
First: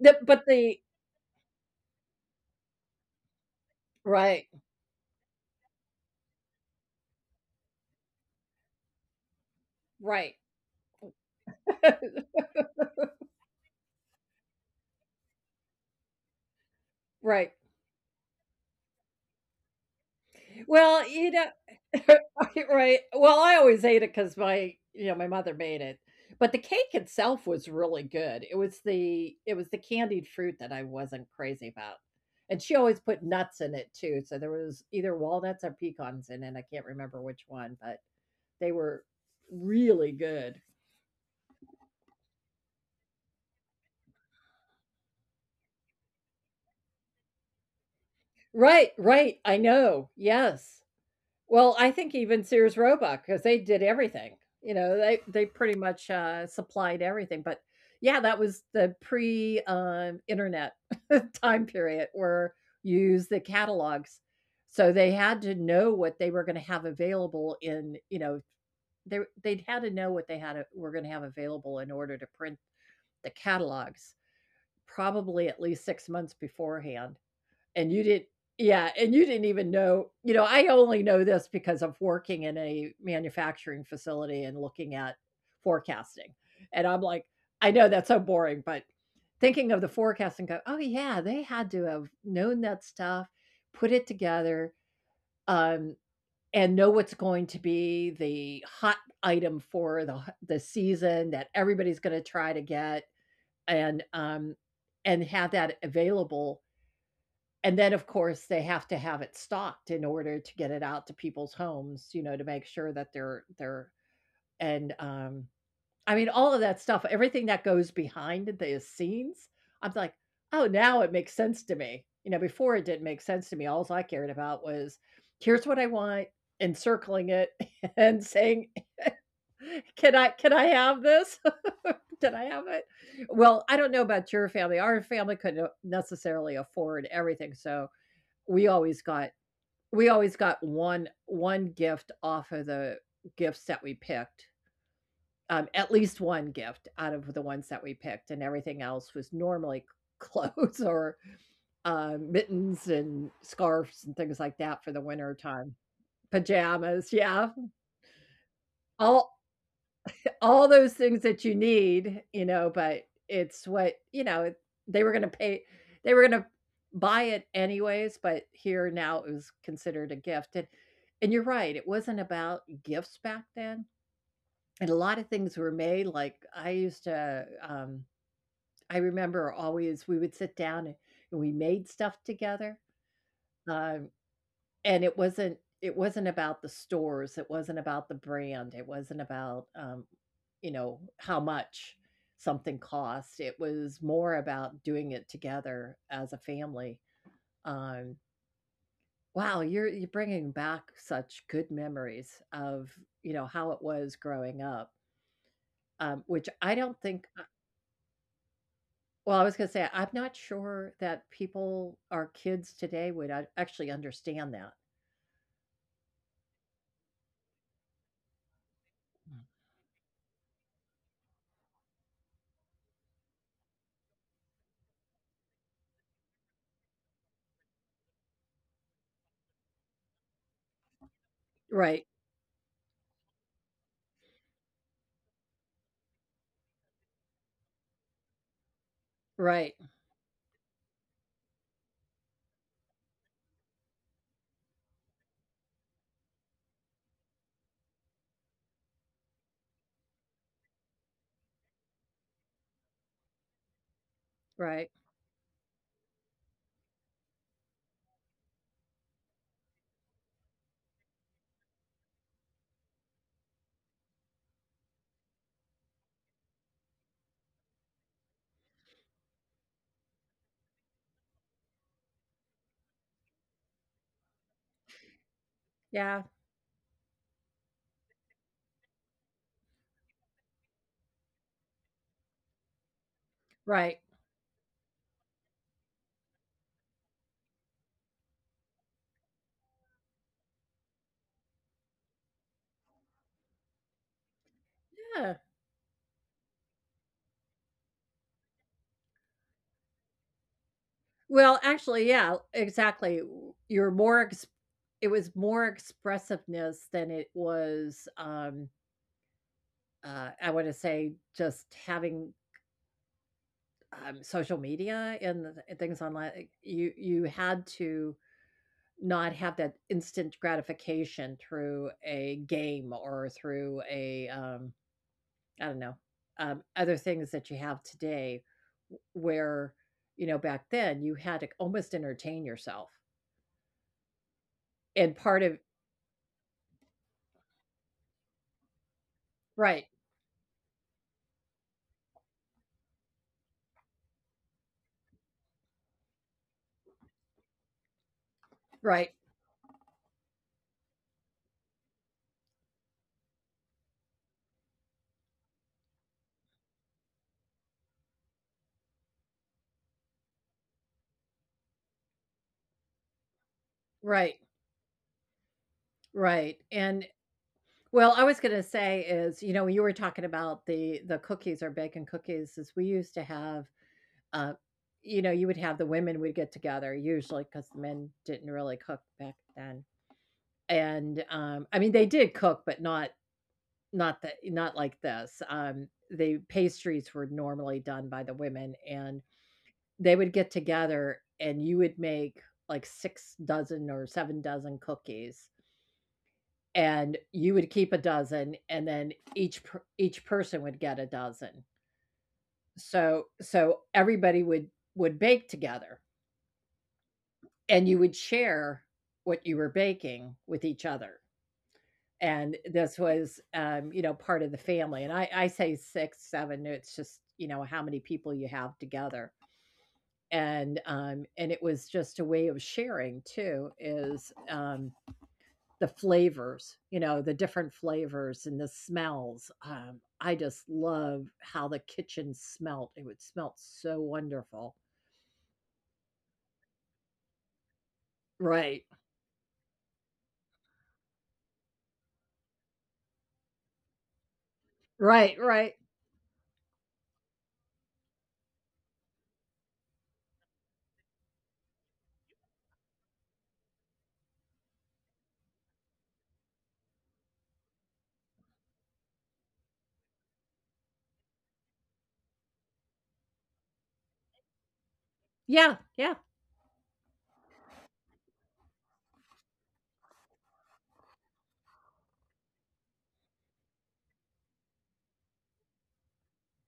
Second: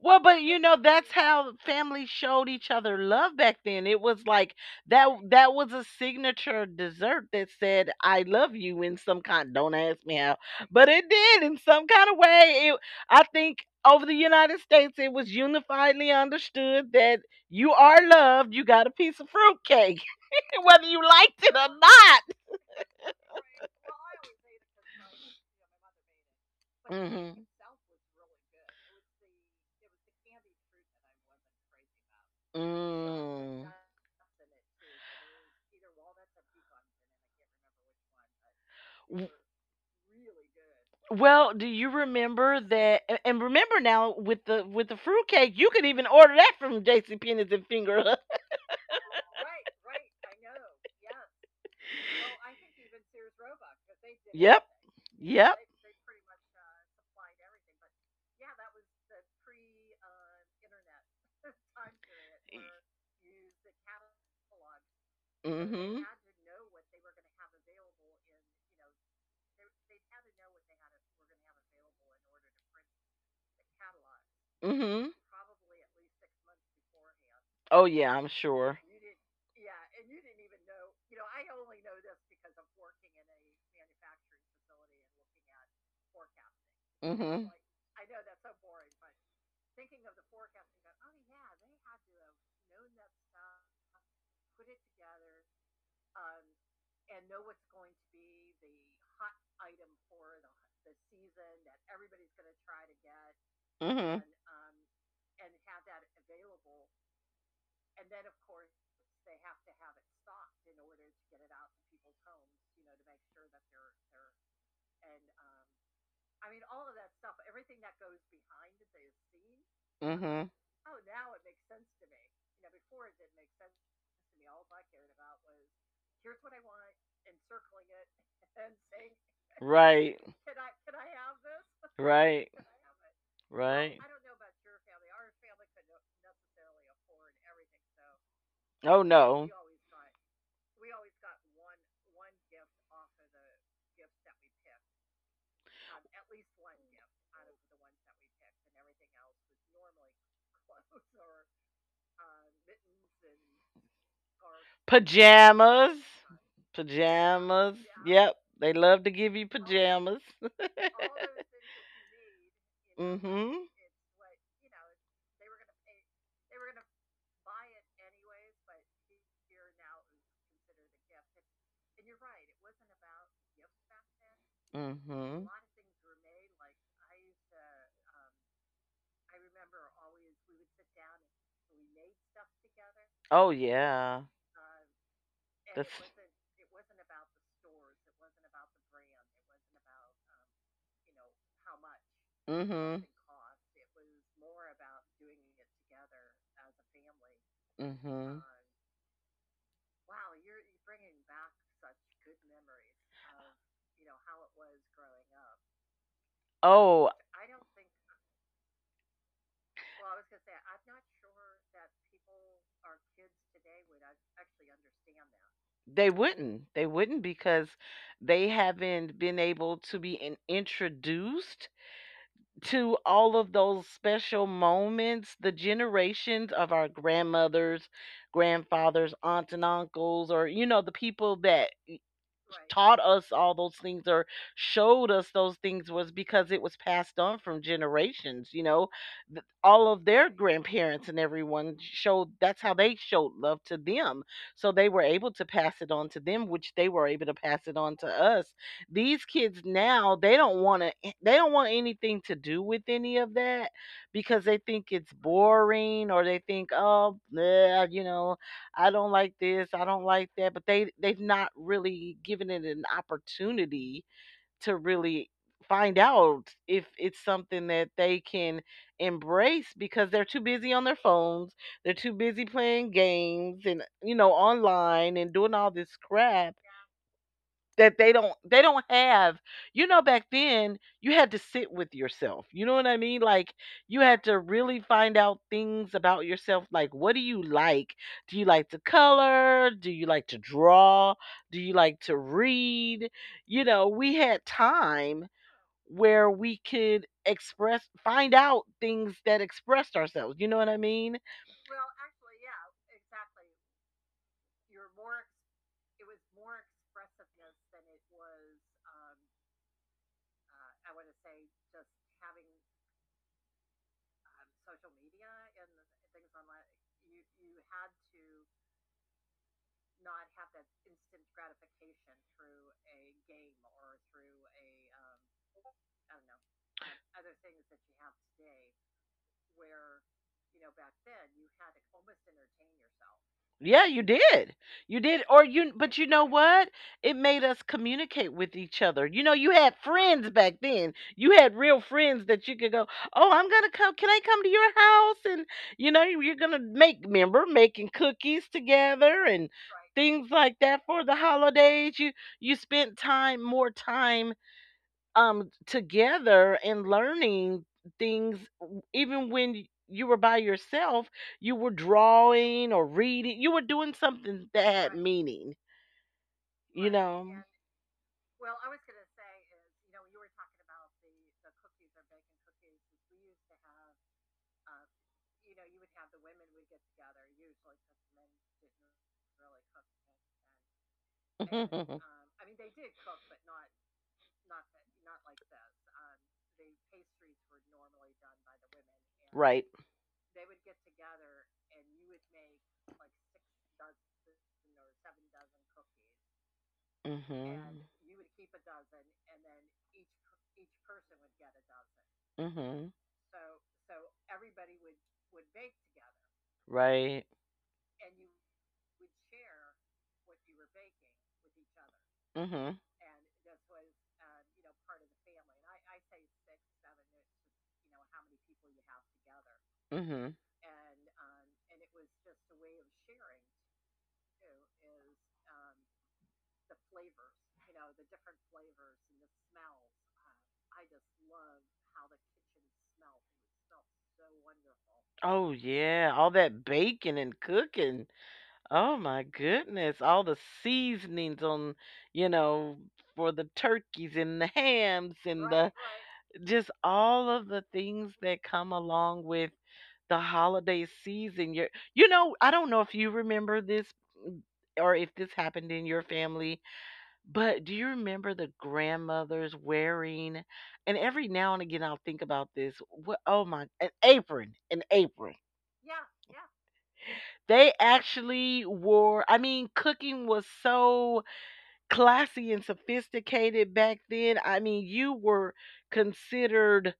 [SPEAKER 1] the,
[SPEAKER 2] Well, but
[SPEAKER 1] but
[SPEAKER 2] you know,
[SPEAKER 1] the
[SPEAKER 2] that's how families showed each other love back then. It was
[SPEAKER 1] Right,
[SPEAKER 2] like that that was a signature dessert that said I love you in some kind don't ask me how,
[SPEAKER 1] right.
[SPEAKER 2] but it did in some kind of way. It, I think over the United States it was unifiedly understood that
[SPEAKER 1] Right.
[SPEAKER 2] you are loved, you got a piece of fruitcake whether you
[SPEAKER 1] Well, you
[SPEAKER 2] liked
[SPEAKER 1] know.
[SPEAKER 2] it or
[SPEAKER 1] Right. Well, I always ate it because my you know, my mother made it. But the cake
[SPEAKER 2] not. Mhm.
[SPEAKER 1] itself was really good. It was the it was the candied fruit that I wasn't crazy about. And she always put nuts in it too, so there was either walnuts or pecans in it. I can't remember which one, but they
[SPEAKER 2] Mm.
[SPEAKER 1] were really good.
[SPEAKER 2] Well, do you remember that a and remember now with the with the fruit cake, you could even order that from J C Penney's and Finger Hut.
[SPEAKER 1] Right, right, I know, yes. Well, I think even Sears Roebuck, because they did everything.
[SPEAKER 2] Yep.
[SPEAKER 1] You know, they
[SPEAKER 2] Yep.
[SPEAKER 1] they pretty much uh, supplied everything, but yeah, that was the pre, um, internet time period where
[SPEAKER 2] E
[SPEAKER 1] you use the catalogs. So they had to know
[SPEAKER 2] mhm.
[SPEAKER 1] what they were gonna have available in you know, they they'd had to know what they had a were gonna have available in order to print the catalogs,
[SPEAKER 2] Mhm.
[SPEAKER 1] probably at least six months beforehand.
[SPEAKER 2] Oh, yeah, I'm
[SPEAKER 1] And you
[SPEAKER 2] sure.
[SPEAKER 1] didn't Yeah, and you didn't even know. You know, I only know this because of working in a manufacturing facility and looking at forecasting. And I'm like, I know that's so boring, but thinking of the forecast and go, "Oh, yeah, they had to have known that stuff, put it together, um, and know what's going to be the hot item for the the season that everybody's gonna try to get
[SPEAKER 2] Mhm. Like
[SPEAKER 1] and,
[SPEAKER 2] mhm.
[SPEAKER 1] um, and have that available, and then, of course, they have to have it stocked in order to get it out to people's homes, you know, to make sure that they're they're and, um, I mean, all of that stuff, everything that goes behind the scenes, I'm
[SPEAKER 2] One,
[SPEAKER 1] like,
[SPEAKER 2] um, mhm.
[SPEAKER 1] 'Oh, now it makes sense to me.'" You know, before it didn't make sense to me. All I cared about was, "Here's what I want," encircling it and saying, "Can
[SPEAKER 2] Right.
[SPEAKER 1] I can I have this? Can I
[SPEAKER 2] Right.
[SPEAKER 1] have it?"
[SPEAKER 2] Well,
[SPEAKER 1] Well, I don't
[SPEAKER 2] right.
[SPEAKER 1] know about your family. Our family couldn't necessarily afford everything, so we
[SPEAKER 2] Oh,
[SPEAKER 1] always got
[SPEAKER 2] no.
[SPEAKER 1] we always got one one gift off of the gifts that we picked, um, at least one gift out of the ones that we picked, and everything else was normally clothes or, uh, mittens and scarves and things like that for the winter time.
[SPEAKER 2] Pajamas,
[SPEAKER 1] Pajamas, yeah.
[SPEAKER 2] pajamas. Yep, they love to give
[SPEAKER 1] All
[SPEAKER 2] you pajamas.
[SPEAKER 1] all those things that you need, you know, but it's
[SPEAKER 2] Mhm.
[SPEAKER 1] what, you know, they were gonna pay they were gonna buy it anyways, but here now it was considered a gift. and and you're right, it wasn't about gifts back then, and a lot of
[SPEAKER 2] Mhm.
[SPEAKER 1] things were made. Like, I used to, um I remember always we would sit down and and we made stuff together,
[SPEAKER 2] Oh
[SPEAKER 1] um
[SPEAKER 2] yeah.
[SPEAKER 1] and it wasn't
[SPEAKER 2] That's
[SPEAKER 1] it wasn't about the stores, it wasn't about the brand, it wasn't about, um, you know, how much something
[SPEAKER 2] mhm.
[SPEAKER 1] cost. It was more about doing it together as a family. Um,
[SPEAKER 2] Mhm.
[SPEAKER 1] wow, you're you're bringing back such good memories of, you know, how it was growing up, um, which I don't
[SPEAKER 2] Oh,
[SPEAKER 1] think uh, well, I was gonna say, I'm not sure that people, our kids today would a actually understand that.
[SPEAKER 2] they wouldn't. They wouldn't because they haven't been
[SPEAKER 1] Mm.
[SPEAKER 2] able to be in, introduced to all of those special moments, the generations of our grandmothers, grandfathers, aunts and uncles, or you know, the people that
[SPEAKER 1] Right,
[SPEAKER 2] taught us all those things or showed us those things was because it was passed on from generations. You know Th-
[SPEAKER 1] right,
[SPEAKER 2] all of their grandparents and everyone showed, that's how they showed love to them, so they were able to pass it on to them, which they were able to pass it on to us. These kids now, they don't want to eh, they don't want anything to do with any of that because they think
[SPEAKER 1] right.
[SPEAKER 2] it's boring, or they think, oh bleh, you know I don't like this, I don't like that, but they they've not really given it an opportunity to really find out if it's something that they can embrace, because they're too busy on their phones, they're too busy playing games and, you know, online and doing all this
[SPEAKER 1] Yeah,
[SPEAKER 2] crap, that they don't they don't have, you know. Back then, you had to sit with yourself, you know what I mean? Like,
[SPEAKER 1] right.
[SPEAKER 2] you had to really find out things about yourself, like, what do you like? Do you like to color? Do you like to draw? Do you like to read? You know, we had time
[SPEAKER 1] Yeah.
[SPEAKER 2] where we could express, find out things that expressed ourselves, you know what I mean?
[SPEAKER 1] Well, actually, yeah, exactly. You're more ex It was more expressiveness than it was, um, uh, I wanna say, just having, um, social media and the th things online. You you had to not have that instant gratification through a game or through a, um, I don't know, um, other things that you have today where, you know, back then, you had to almost entertain yourself.
[SPEAKER 2] Yeah, you did. You
[SPEAKER 1] And
[SPEAKER 2] did. Or
[SPEAKER 1] part of
[SPEAKER 2] you, but you know what? It made us communicate with each other. You know, you had
[SPEAKER 1] Right,
[SPEAKER 2] friends back then. You had real friends that you could go, "Oh, I'm going to come. Can I come to your house?" And, you know, you- you're going to make, remember making cookies
[SPEAKER 1] right,
[SPEAKER 2] together and things like that for the holidays. You you spent time, more time, um together and learning things, w- even when y- you were by yourself, you were drawing or reading, you were doing
[SPEAKER 1] right,
[SPEAKER 2] something that had meaning,
[SPEAKER 1] right.
[SPEAKER 2] you
[SPEAKER 1] And
[SPEAKER 2] know.
[SPEAKER 1] well, I was gonna say is, you know, you were talking about the the cookies or bacon cookies is we used to have uh you know, you would have the women would get together usually because the men didn't really cook back then. And um, I mean they did cook, but not not that, not like this. Um, the pastries were normally done by the women, and
[SPEAKER 2] Right.
[SPEAKER 1] they would get together and you would make like six dozen or seven dozen cookies, and you would
[SPEAKER 2] Mhm.
[SPEAKER 1] keep a dozen, and then each each person would get a dozen,
[SPEAKER 2] Mhm.
[SPEAKER 1] so so everybody would would bake together
[SPEAKER 2] Right.
[SPEAKER 1] and you would share what you were baking with each other. And
[SPEAKER 2] Mhm.
[SPEAKER 1] this was um, you know, part of the family, and i i say six seven, it's just you know how many people you have together.
[SPEAKER 2] Mhm.
[SPEAKER 1] And um, and it was just a way of sharing too, is um, the flavors, you know, the different flavors and the smells. Um, I just love how the kitchen smelt. It would smelt so wonderful.
[SPEAKER 2] Oh yeah, all that baking and cooking.
[SPEAKER 1] Right.
[SPEAKER 2] Oh my goodness, all the seasonings on, you know, for the turkeys and the hams
[SPEAKER 1] Right,
[SPEAKER 2] and the
[SPEAKER 1] right.
[SPEAKER 2] right. Just all of the things that come along with the holiday season. You you know, I don't know if you remember this, mm, or if this happened in your family, but do you remember the grandmothers wearing, and every now and again I'll think about this. What, oh my, an apron, an apron
[SPEAKER 1] Yeah, yeah.
[SPEAKER 2] they actually wore. I mean, cooking was so classy and sophisticated back then. I mean, you were considered,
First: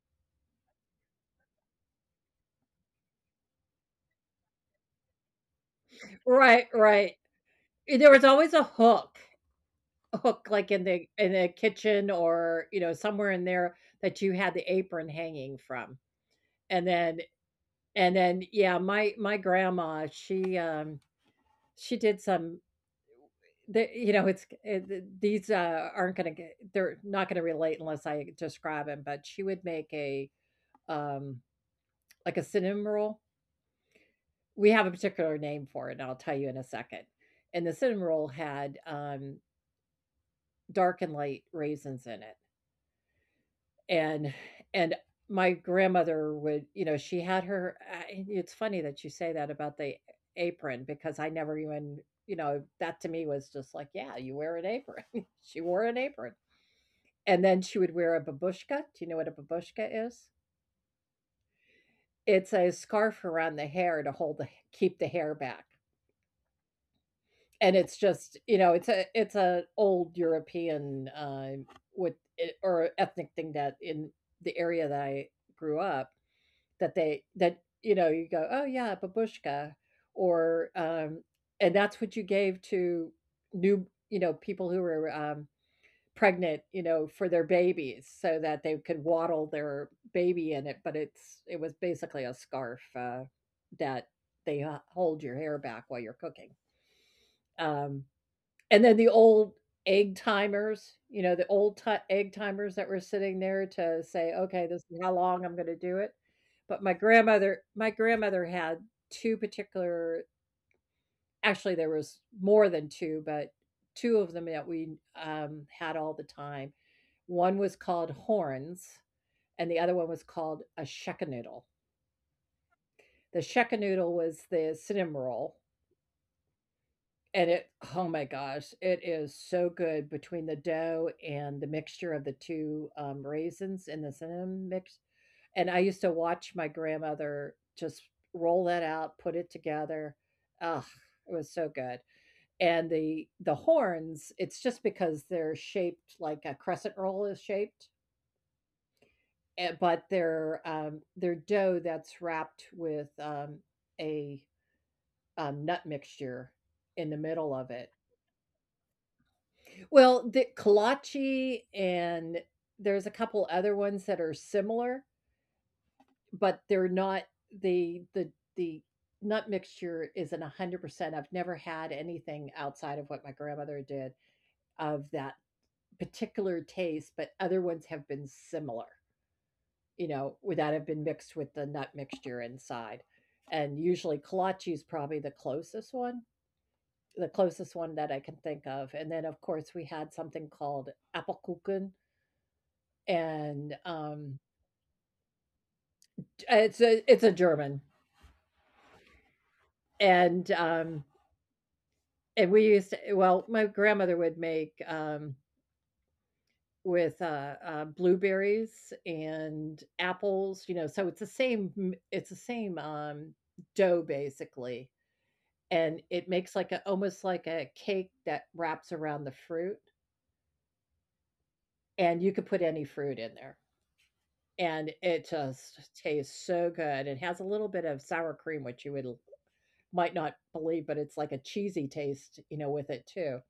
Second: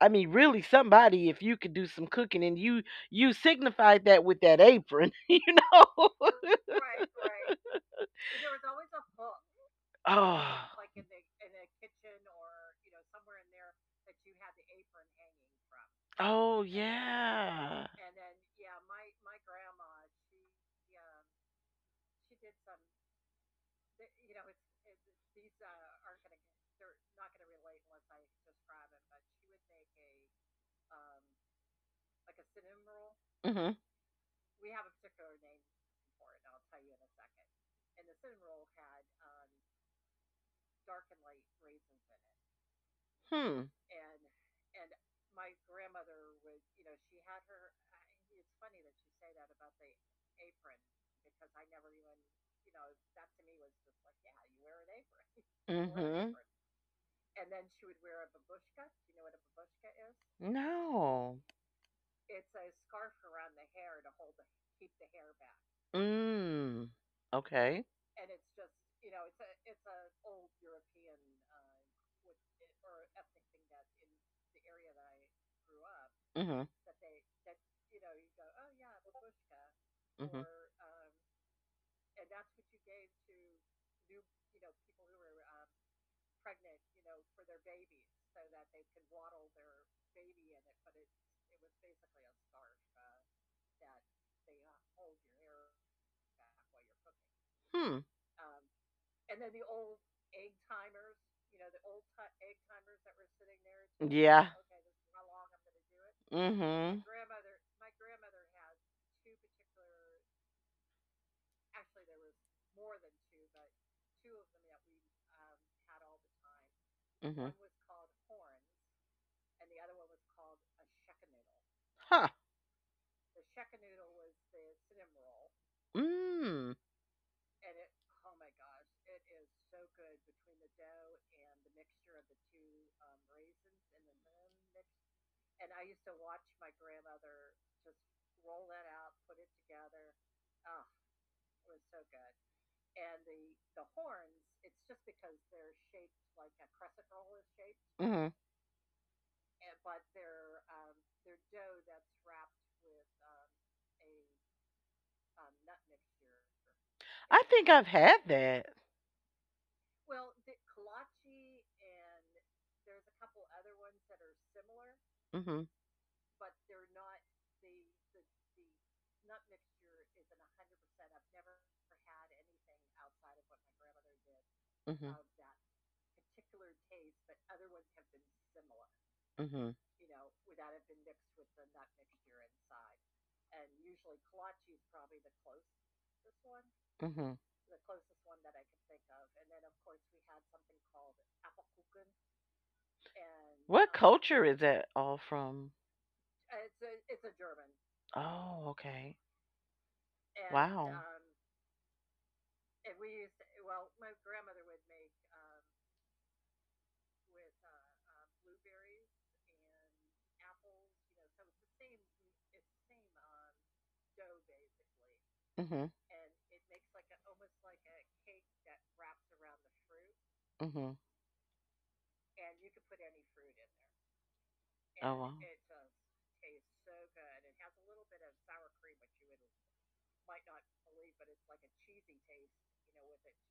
[SPEAKER 2] I mean, really somebody if you could do some cooking, and you you signified that with that apron, you know?
[SPEAKER 1] Right, right. Eh, there was always a hook. A hook like
[SPEAKER 2] Oh.
[SPEAKER 1] in the in the kitchen or, you know, somewhere in there that you
[SPEAKER 2] There.
[SPEAKER 1] had the apron hanging from. And
[SPEAKER 2] Oh,
[SPEAKER 1] then and
[SPEAKER 2] yeah.
[SPEAKER 1] then yeah, my my grandma, she um she did some. The you know, it's it these, uh, aren't gonna get they're not gonna relate unless I describe describe 'em, but she would make a, um, like a cinnamon roll.
[SPEAKER 2] Mhm.
[SPEAKER 1] We have a particular name for it, and I'll tell you in a second. And the cinnamon roll had, um, dark and light raisins in it,
[SPEAKER 2] Hmm.
[SPEAKER 1] and and my grandmother would, you know, she had her. I it's funny that you say that about the apron, because I never even, you know, that to me was just like, "Yeah, you wear an apron." She wore an apron.
[SPEAKER 2] Mhm.
[SPEAKER 1] And then she would wear a babushka. Do you know what a babushka is?
[SPEAKER 2] No.
[SPEAKER 1] It's a scarf around the hair to hold the keep the hair back.
[SPEAKER 2] Mm.
[SPEAKER 1] And it's
[SPEAKER 2] Okay.
[SPEAKER 1] just, you know, it's a it's a old European uh, with eh, or ethnic thing that in the area that I grew up
[SPEAKER 2] Mhm.
[SPEAKER 1] that
[SPEAKER 2] Um.
[SPEAKER 1] they that you know you go, oh yeah, babushka, or um, and that's what you gave to new you know, people who were um, pregnant, you know, for their babies so that they could waddle their baby in it, but it's it was basically a scarf, uh, that they h- hold your hair back while you're cooking. Um,
[SPEAKER 2] Hmm.
[SPEAKER 1] and then the old egg timers, you know, the old ti egg
[SPEAKER 2] For.
[SPEAKER 1] timers that were sitting there to say, okay,
[SPEAKER 2] Yeah.
[SPEAKER 1] this is how long I'm going to do it. But my
[SPEAKER 2] Mhm.
[SPEAKER 1] grandmother, my grandmother had two particular. Actually, there was more than two, but two of them that we, um, had all the time.
[SPEAKER 2] Mhm.
[SPEAKER 1] One was called horns, and the other one was called a shakanoodle.
[SPEAKER 2] Huh.
[SPEAKER 1] The shakanoodle was the cinnamon roll,
[SPEAKER 2] Mm.
[SPEAKER 1] and it, oh my gosh, it is so good between the dough and the mixture of the two, um, raisins in the cinnamon mix, and I used to watch my grandmother just roll that out, put it together. Ugh, it was so good. And the the horns, it's just because they're shaped like a crescent roll is shaped,
[SPEAKER 2] Mhm.
[SPEAKER 1] eh, but they're um, they're dough that's wrapped with um, a um, nut mixture in the middle of
[SPEAKER 2] I
[SPEAKER 1] it.
[SPEAKER 2] think I've had that.
[SPEAKER 1] Well, the kolache and there's a couple other ones that are similar,
[SPEAKER 2] Mhm.
[SPEAKER 1] but they're not the the the nut mixture isn't one hundred percent. I've never had anything outside of what my grandmother did of that
[SPEAKER 2] Mhm.
[SPEAKER 1] particular taste, but other ones have been similar,
[SPEAKER 2] Mhm.
[SPEAKER 1] you know, that have been mixed with the nut mixture inside. And usually kolache is probably the closest one, the
[SPEAKER 2] Mhm.
[SPEAKER 1] closest one that I can think of. And then, of course, we had something called Appelkuchen, and
[SPEAKER 2] What
[SPEAKER 1] um,
[SPEAKER 2] culture is that all from?
[SPEAKER 1] it's a it's a German,
[SPEAKER 2] Oh, okay.
[SPEAKER 1] and
[SPEAKER 2] Wow.
[SPEAKER 1] um, and we used to, well, my grandmother would make um, with, uh, uh, blueberries and apples, you know, so it's the same m it's the same, um, dough basically,
[SPEAKER 2] Mhm.
[SPEAKER 1] and it makes like a almost like a cake that wraps around the fruit,
[SPEAKER 2] Mhm.
[SPEAKER 1] and you could put any fruit in there, and
[SPEAKER 2] Oh
[SPEAKER 1] it
[SPEAKER 2] wow.
[SPEAKER 1] just tastes so good. It has a little bit of sour cream, which you would might not believe, but it's like a cheesy taste, you know, with it too.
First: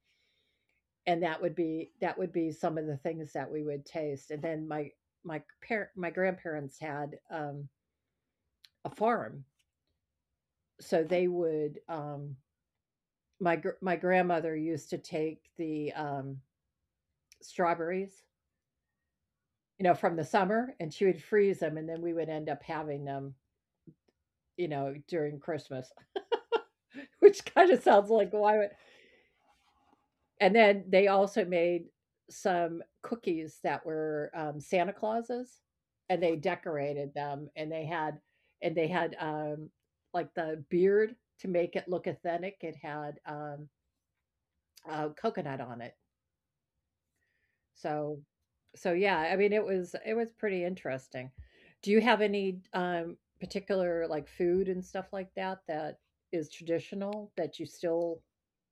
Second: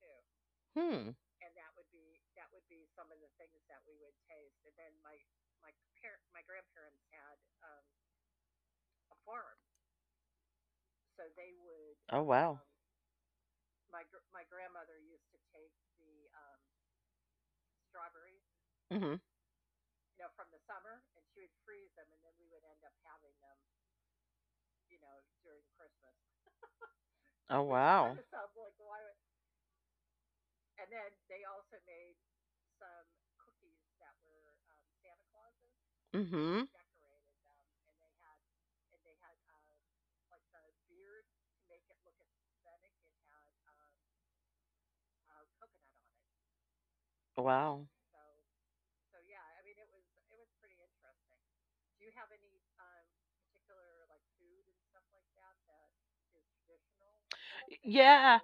[SPEAKER 2] Hmm.
[SPEAKER 1] And that would be that would be some of the things that we would taste. And then my my parent my grandparents had um a farm, so they would
[SPEAKER 2] Oh
[SPEAKER 1] um
[SPEAKER 2] wow.
[SPEAKER 1] my gr- my grandmother used to take the um strawberries,
[SPEAKER 2] Mhm.
[SPEAKER 1] you know, from the summer, and she would freeze them, and then we would end up having them, you know, during christmas. Which
[SPEAKER 2] Oh
[SPEAKER 1] kind of
[SPEAKER 2] wow.
[SPEAKER 1] sounds like why would. And then they also made some cookies that were, um, Santa Clauses, and they
[SPEAKER 2] Mhm.
[SPEAKER 1] decorated them, and they had and they had, um, like, the beard, to make it look authentic. It had, um, uh, coconut on it.
[SPEAKER 2] Wow.
[SPEAKER 1] So so, yeah, I mean, it was it was pretty interesting. Do you have any, um, particular, like, food and stuff like that that is traditional that you still
[SPEAKER 2] Yeah.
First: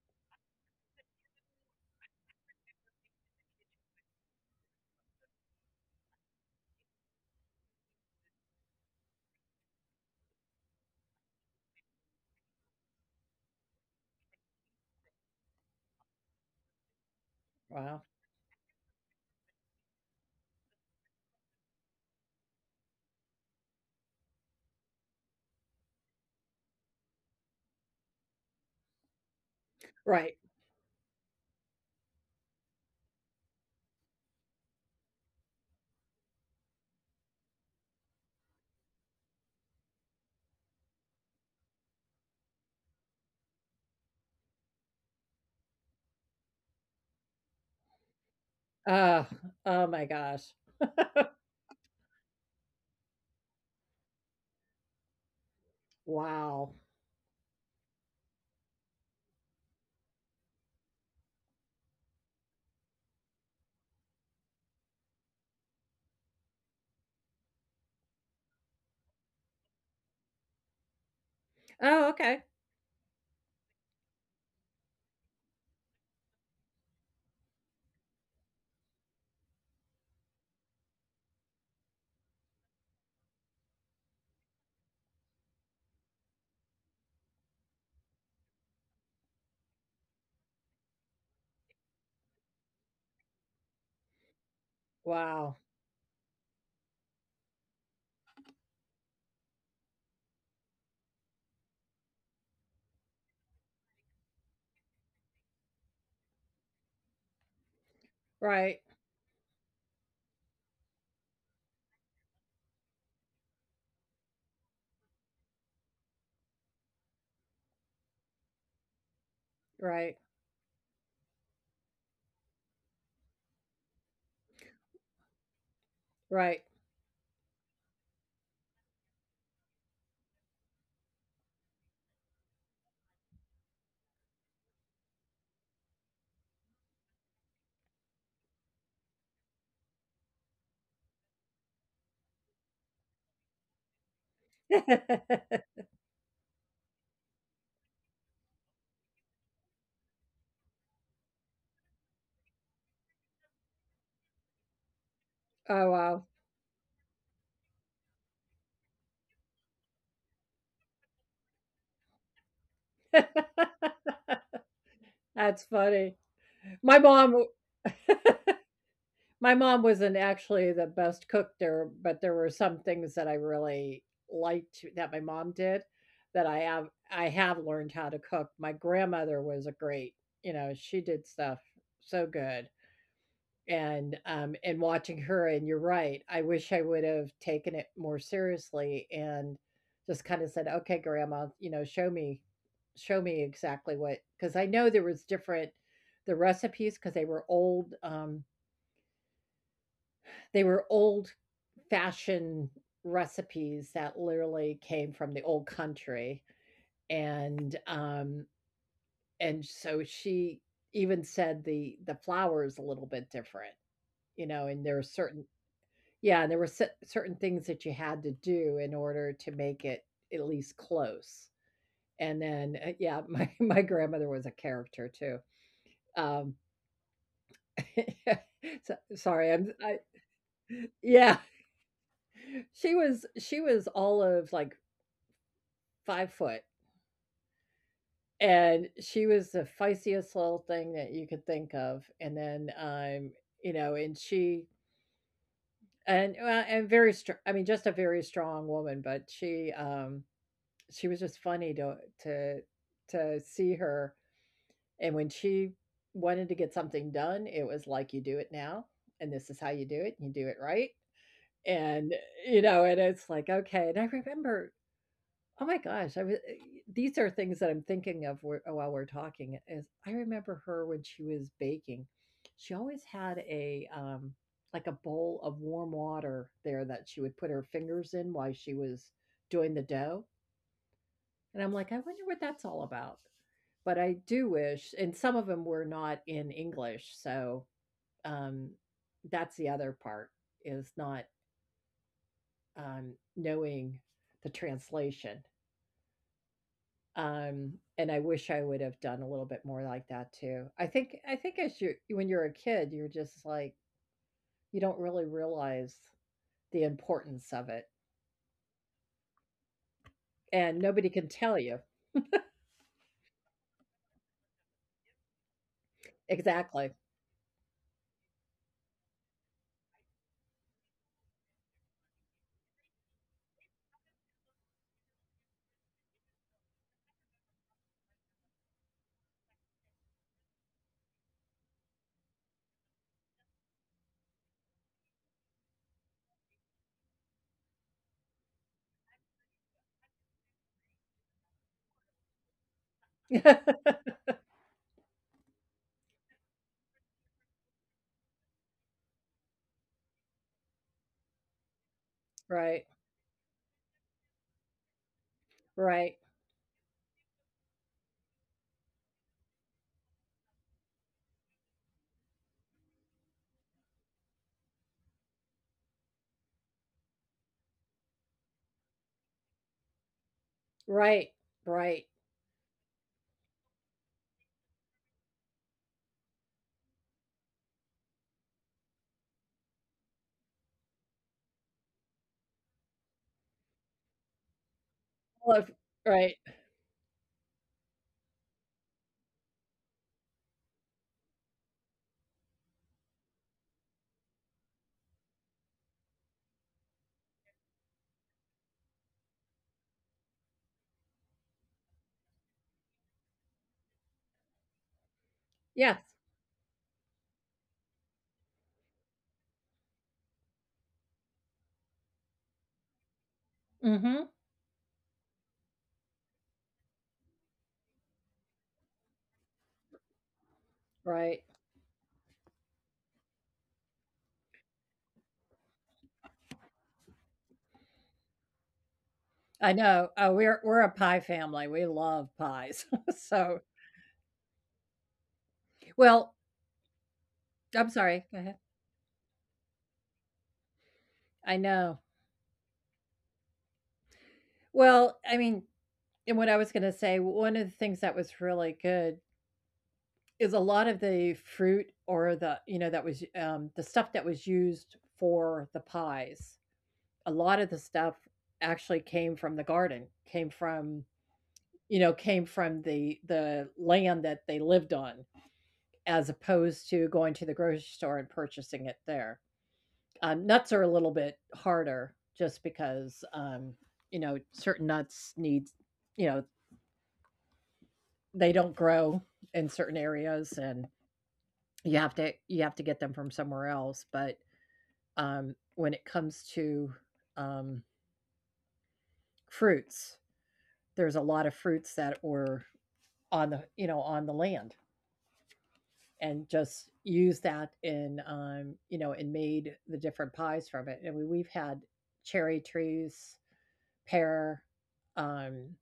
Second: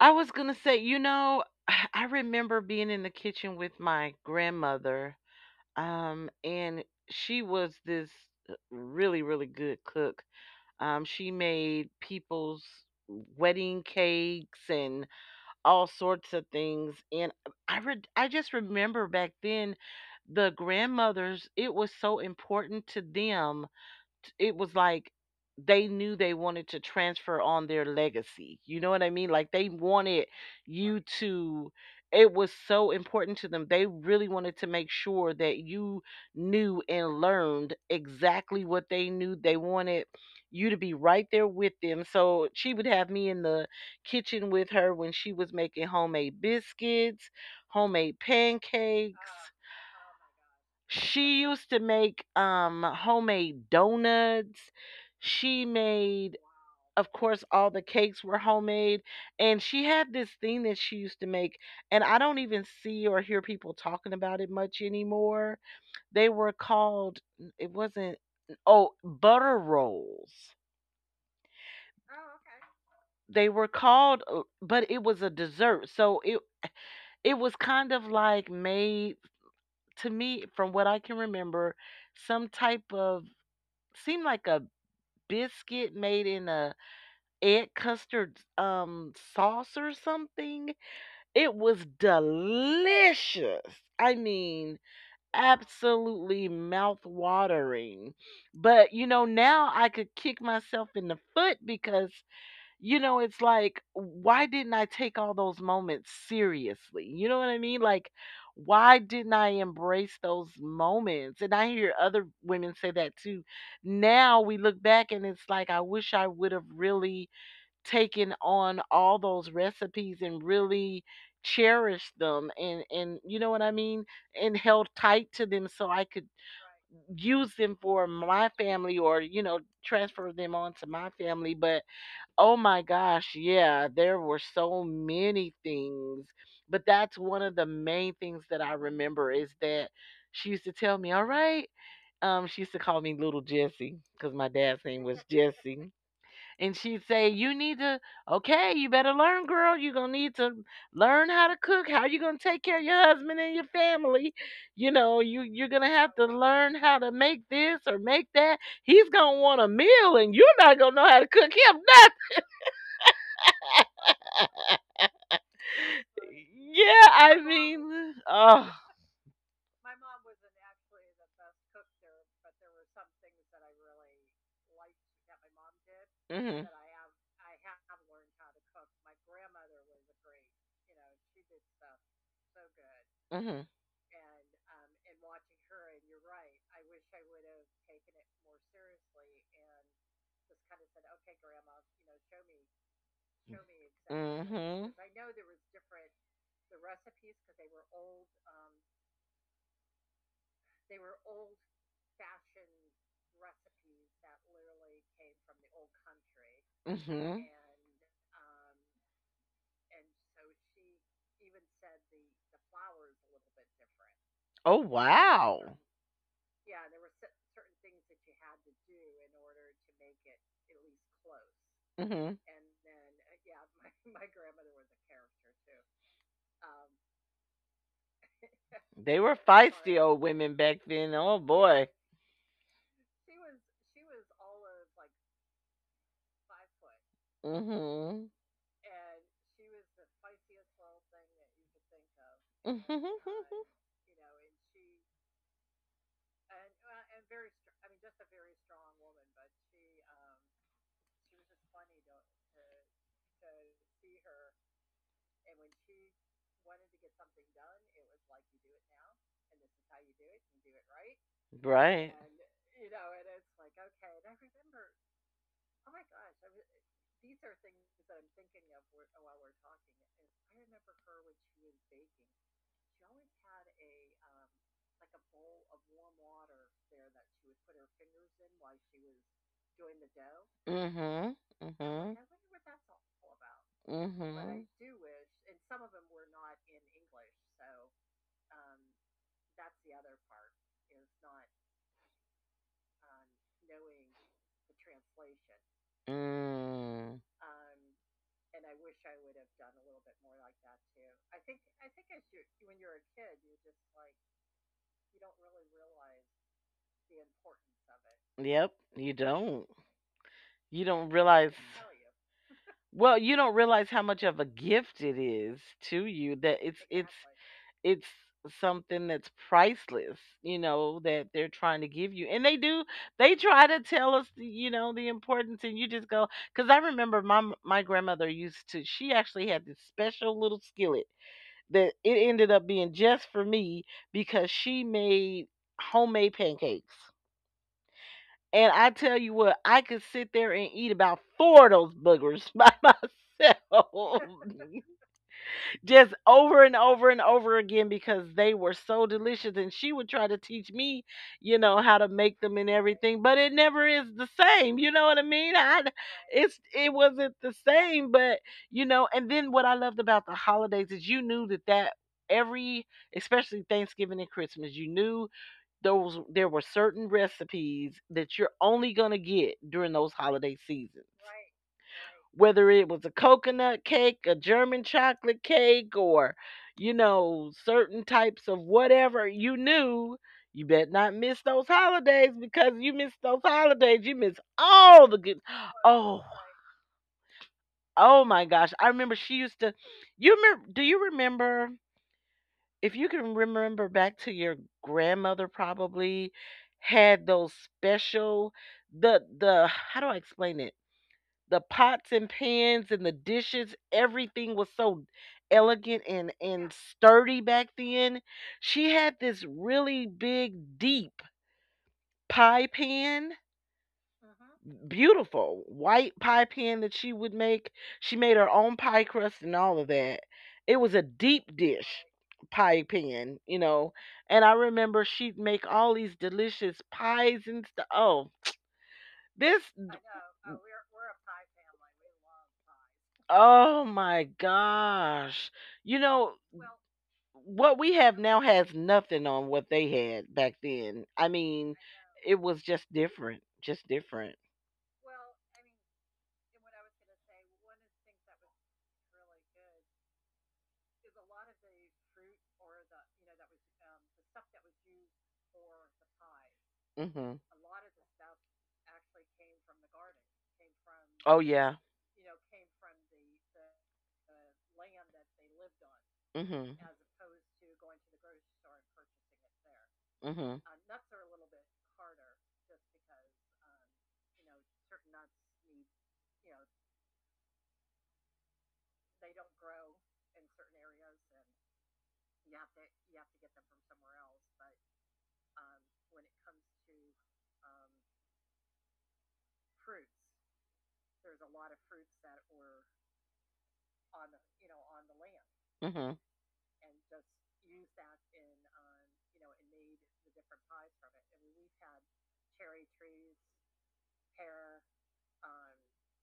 [SPEAKER 2] I was gonna say, you know, I remember being in the kitchen with my grandmother, um, and she was this uh, really, really good cook. Um, she made people's wedding cakes and all sorts of things. And I
[SPEAKER 1] wow.
[SPEAKER 2] re- I just remember back then, the grandmothers, it was so important to them. It was like they knew they wanted to transfer on their legacy. You know what I mean? Like, they wanted
[SPEAKER 1] Right.
[SPEAKER 2] you to, it was so important to them. They really wanted to make sure that you knew and learned exactly what they knew. They wanted you to be right there with them. So she would have me in the kitchen with her when she was making homemade biscuits, homemade pancakes.
[SPEAKER 1] Oh, oh my gosh.
[SPEAKER 2] She used to make, um, homemade donuts. She made,
[SPEAKER 1] Wow.
[SPEAKER 2] of course, all the cakes were homemade, and she had this thing that she used to make, and I don't even see or hear people talking about it much anymore. They were called, it wasn't, oh, butter rolls.
[SPEAKER 1] Oh, okay.
[SPEAKER 2] They were called, uh but it was a dessert, so it it was kind of like made, to me, from what I can remember, some type of, seemed like a biscuit made in a egg custard, um, sauce or something. It was delicious. I mean,
[SPEAKER 1] Wow.
[SPEAKER 2] absolutely mouth-watering. But, you know, now I could kick myself in the foot because, you know, it's like, why didn't I take all those moments seriously? You know what I mean? Like,
[SPEAKER 1] Right.
[SPEAKER 2] why didn't I embrace those moments? And I hear other women say that too. Now we look back and it's like, I wish I would have really taken on all those
[SPEAKER 1] Right.
[SPEAKER 2] recipes and really cherished them, and and you know what I mean, and held tight to them so I could
[SPEAKER 1] Right.
[SPEAKER 2] use them for my family, or, you know, transfer them on to my family, but, oh my gosh, yeah, there were so many things, but that's one of the main things that I remember, is that she used to tell me, "All right," um, she used to call me Little Jessie because my dad's name was Jesse, and she'd say, "You need to, okay, you better learn, girl. You're gonna need to learn how to cook. How you gonna take care of your husband and your family? You know, you, you're
[SPEAKER 1] Oh,
[SPEAKER 2] gonna have
[SPEAKER 1] wow.
[SPEAKER 2] to learn how to make this or make that. He's gonna want a meal, and you're not gonna know how to cook him.
[SPEAKER 1] That's funny.
[SPEAKER 2] Yeah,
[SPEAKER 1] My
[SPEAKER 2] I
[SPEAKER 1] mom
[SPEAKER 2] mean, oh,
[SPEAKER 1] my mom wasn't actually the best cook there, but there were some things that I really liked that my mom did that
[SPEAKER 2] mhm,
[SPEAKER 1] I have I have learned how to cook. My grandmother was a great, you know, she did stuff so good.
[SPEAKER 2] mhm,
[SPEAKER 1] And um, and watching her. And you're right. I wish I would have taken it more seriously and just kind of said, "Okay, Grandma, you know, show me, show me exactly what." Because I
[SPEAKER 2] mhm,
[SPEAKER 1] know there was different the recipes because they were old. Um, they were old fashioned recipes that literally came from the old country.
[SPEAKER 2] mhm.
[SPEAKER 1] And um and so she even said the the flour is a little bit different, you know, and
[SPEAKER 2] Oh
[SPEAKER 1] there are certain
[SPEAKER 2] wow,
[SPEAKER 1] yeah, and there were cer certain things that you had to do in order to make it at least close. And
[SPEAKER 2] mhm.
[SPEAKER 1] then, uh, yeah, my my grandmother was a character too. Um, so
[SPEAKER 2] They were
[SPEAKER 1] sorry, I'm I
[SPEAKER 2] feisty old women back then.
[SPEAKER 1] yeah,
[SPEAKER 2] Oh boy,
[SPEAKER 1] she was she was all of, like, five foot,
[SPEAKER 2] mhm,
[SPEAKER 1] and she was the feistiest little thing that you could think of. And then, um, you know, and she and, uh, and very strong. I mean, just a very strong woman, but she, um she was just funny to to to see her. And when she wanted to get something done, it was like you do it now, and this is how you do it, and you do it right. And
[SPEAKER 2] right,
[SPEAKER 1] you know, and it's like okay. And I remember, oh my gosh, I was. eh, these are things that I'm thinking of wh- while we're talking. Is I remember her when she was baking, she always had a um like a bowl of warm water there that she would put her fingers in while she was doing the dough.
[SPEAKER 2] mhm,
[SPEAKER 1] And I'm
[SPEAKER 2] mhm,
[SPEAKER 1] like, "I
[SPEAKER 2] mhm.
[SPEAKER 1] wonder what that's all about." But I do wish, and some of them were not in English, so, um, that's the other part, is not, um, knowing the translation.
[SPEAKER 2] Mm,
[SPEAKER 1] Um, and I wish I would have done a little bit more like that too. I think I think as you when you're a kid, you're just like you don't really realize the importance of it,
[SPEAKER 2] yep, you don't.
[SPEAKER 1] and
[SPEAKER 2] You
[SPEAKER 1] nobody
[SPEAKER 2] don't
[SPEAKER 1] can
[SPEAKER 2] realize.
[SPEAKER 1] tell you.
[SPEAKER 2] Well, you don't realize how much of a gift it is to you, that it's
[SPEAKER 1] Exactly.
[SPEAKER 2] it's it's something that's priceless, you know, that they're trying to give you. And they do, they try to tell us, you know, the importance, and you just go, cuz I remember my m- my grandmother used to, she actually had this special little skillet that it ended up being just for me because she made homemade pancakes. And I tell you what, I could sit there and eat about four of those boogers by myself, just over and over and over again because they were so delicious, and she would try to teach me, you know, how to make them and
[SPEAKER 1] Right,
[SPEAKER 2] everything, but it never is the same, you know what I mean? I,
[SPEAKER 1] right,
[SPEAKER 2] it's, it wasn't the same, but, you know, and then what I loved about the holidays is, you knew that that every, especially Thanksgiving and Christmas, you knew, those, there were certain recipes that you're only gonna get during those holiday seasons.
[SPEAKER 1] right, right.
[SPEAKER 2] Whether it was a coconut cake, a German chocolate cake, or, you know, certain types of whatever, you knew you bet not miss those holidays, because you miss those holidays, you miss all the good.
[SPEAKER 1] Well, if
[SPEAKER 2] Right. Oh,
[SPEAKER 1] right.
[SPEAKER 2] right. Oh my gosh! I remember she used to. You remember? Do you remember, if you can remember back to your grandmother, probably had those special, the the how do I explain it? The pots and pans and the dishes, everything was so elegant
[SPEAKER 1] Yes.
[SPEAKER 2] and and sturdy back then. She had this really big deep pie pan,
[SPEAKER 1] Hmm.
[SPEAKER 2] beautiful white pie pan that she would make. She made her own pie crust and all of that. It was a
[SPEAKER 1] Right.
[SPEAKER 2] deep dish pie pan, you know. And I remember she'd make all these delicious pies and stuff. Oh, this
[SPEAKER 1] I
[SPEAKER 2] I know.
[SPEAKER 1] know. Uh, we're
[SPEAKER 2] Oh,
[SPEAKER 1] we're a
[SPEAKER 2] we're we're
[SPEAKER 1] pie
[SPEAKER 2] a pie
[SPEAKER 1] family. We love pies.
[SPEAKER 2] family. We
[SPEAKER 1] So,
[SPEAKER 2] love pies. Oh my gosh. You know,
[SPEAKER 1] well,
[SPEAKER 2] what we
[SPEAKER 1] I'm
[SPEAKER 2] have
[SPEAKER 1] sorry.
[SPEAKER 2] now
[SPEAKER 1] Go ahead.
[SPEAKER 2] has nothing on what they had back then. I
[SPEAKER 1] I
[SPEAKER 2] mean, I know,
[SPEAKER 1] know.
[SPEAKER 2] it was just different, just different.
[SPEAKER 1] Well, I mean, and what I was going to say, one of the things that was really good is a lot of the fruit or the, you know, that was um, the stuff that was used for the pies. A
[SPEAKER 2] Mhm.
[SPEAKER 1] lot of the stuff actually came from the garden. Came from,
[SPEAKER 2] Oh yeah.
[SPEAKER 1] you know, came from the the land that they lived on,
[SPEAKER 2] Mhm,
[SPEAKER 1] as opposed to going to the grocery store and purchasing it there.
[SPEAKER 2] mhm,
[SPEAKER 1] Um, nuts are a little bit harder just because, um, you know, certain nuts need, you know, they don't grow in certain areas, and you have to you have to get them from somewhere else. But um, when it comes to um, fruits, there's a lot of fruits that were on the, you know, on the land,
[SPEAKER 2] mhm,
[SPEAKER 1] and just used that in, um, you know, and made the different pies from it. And we, we've had cherry trees, pear, um,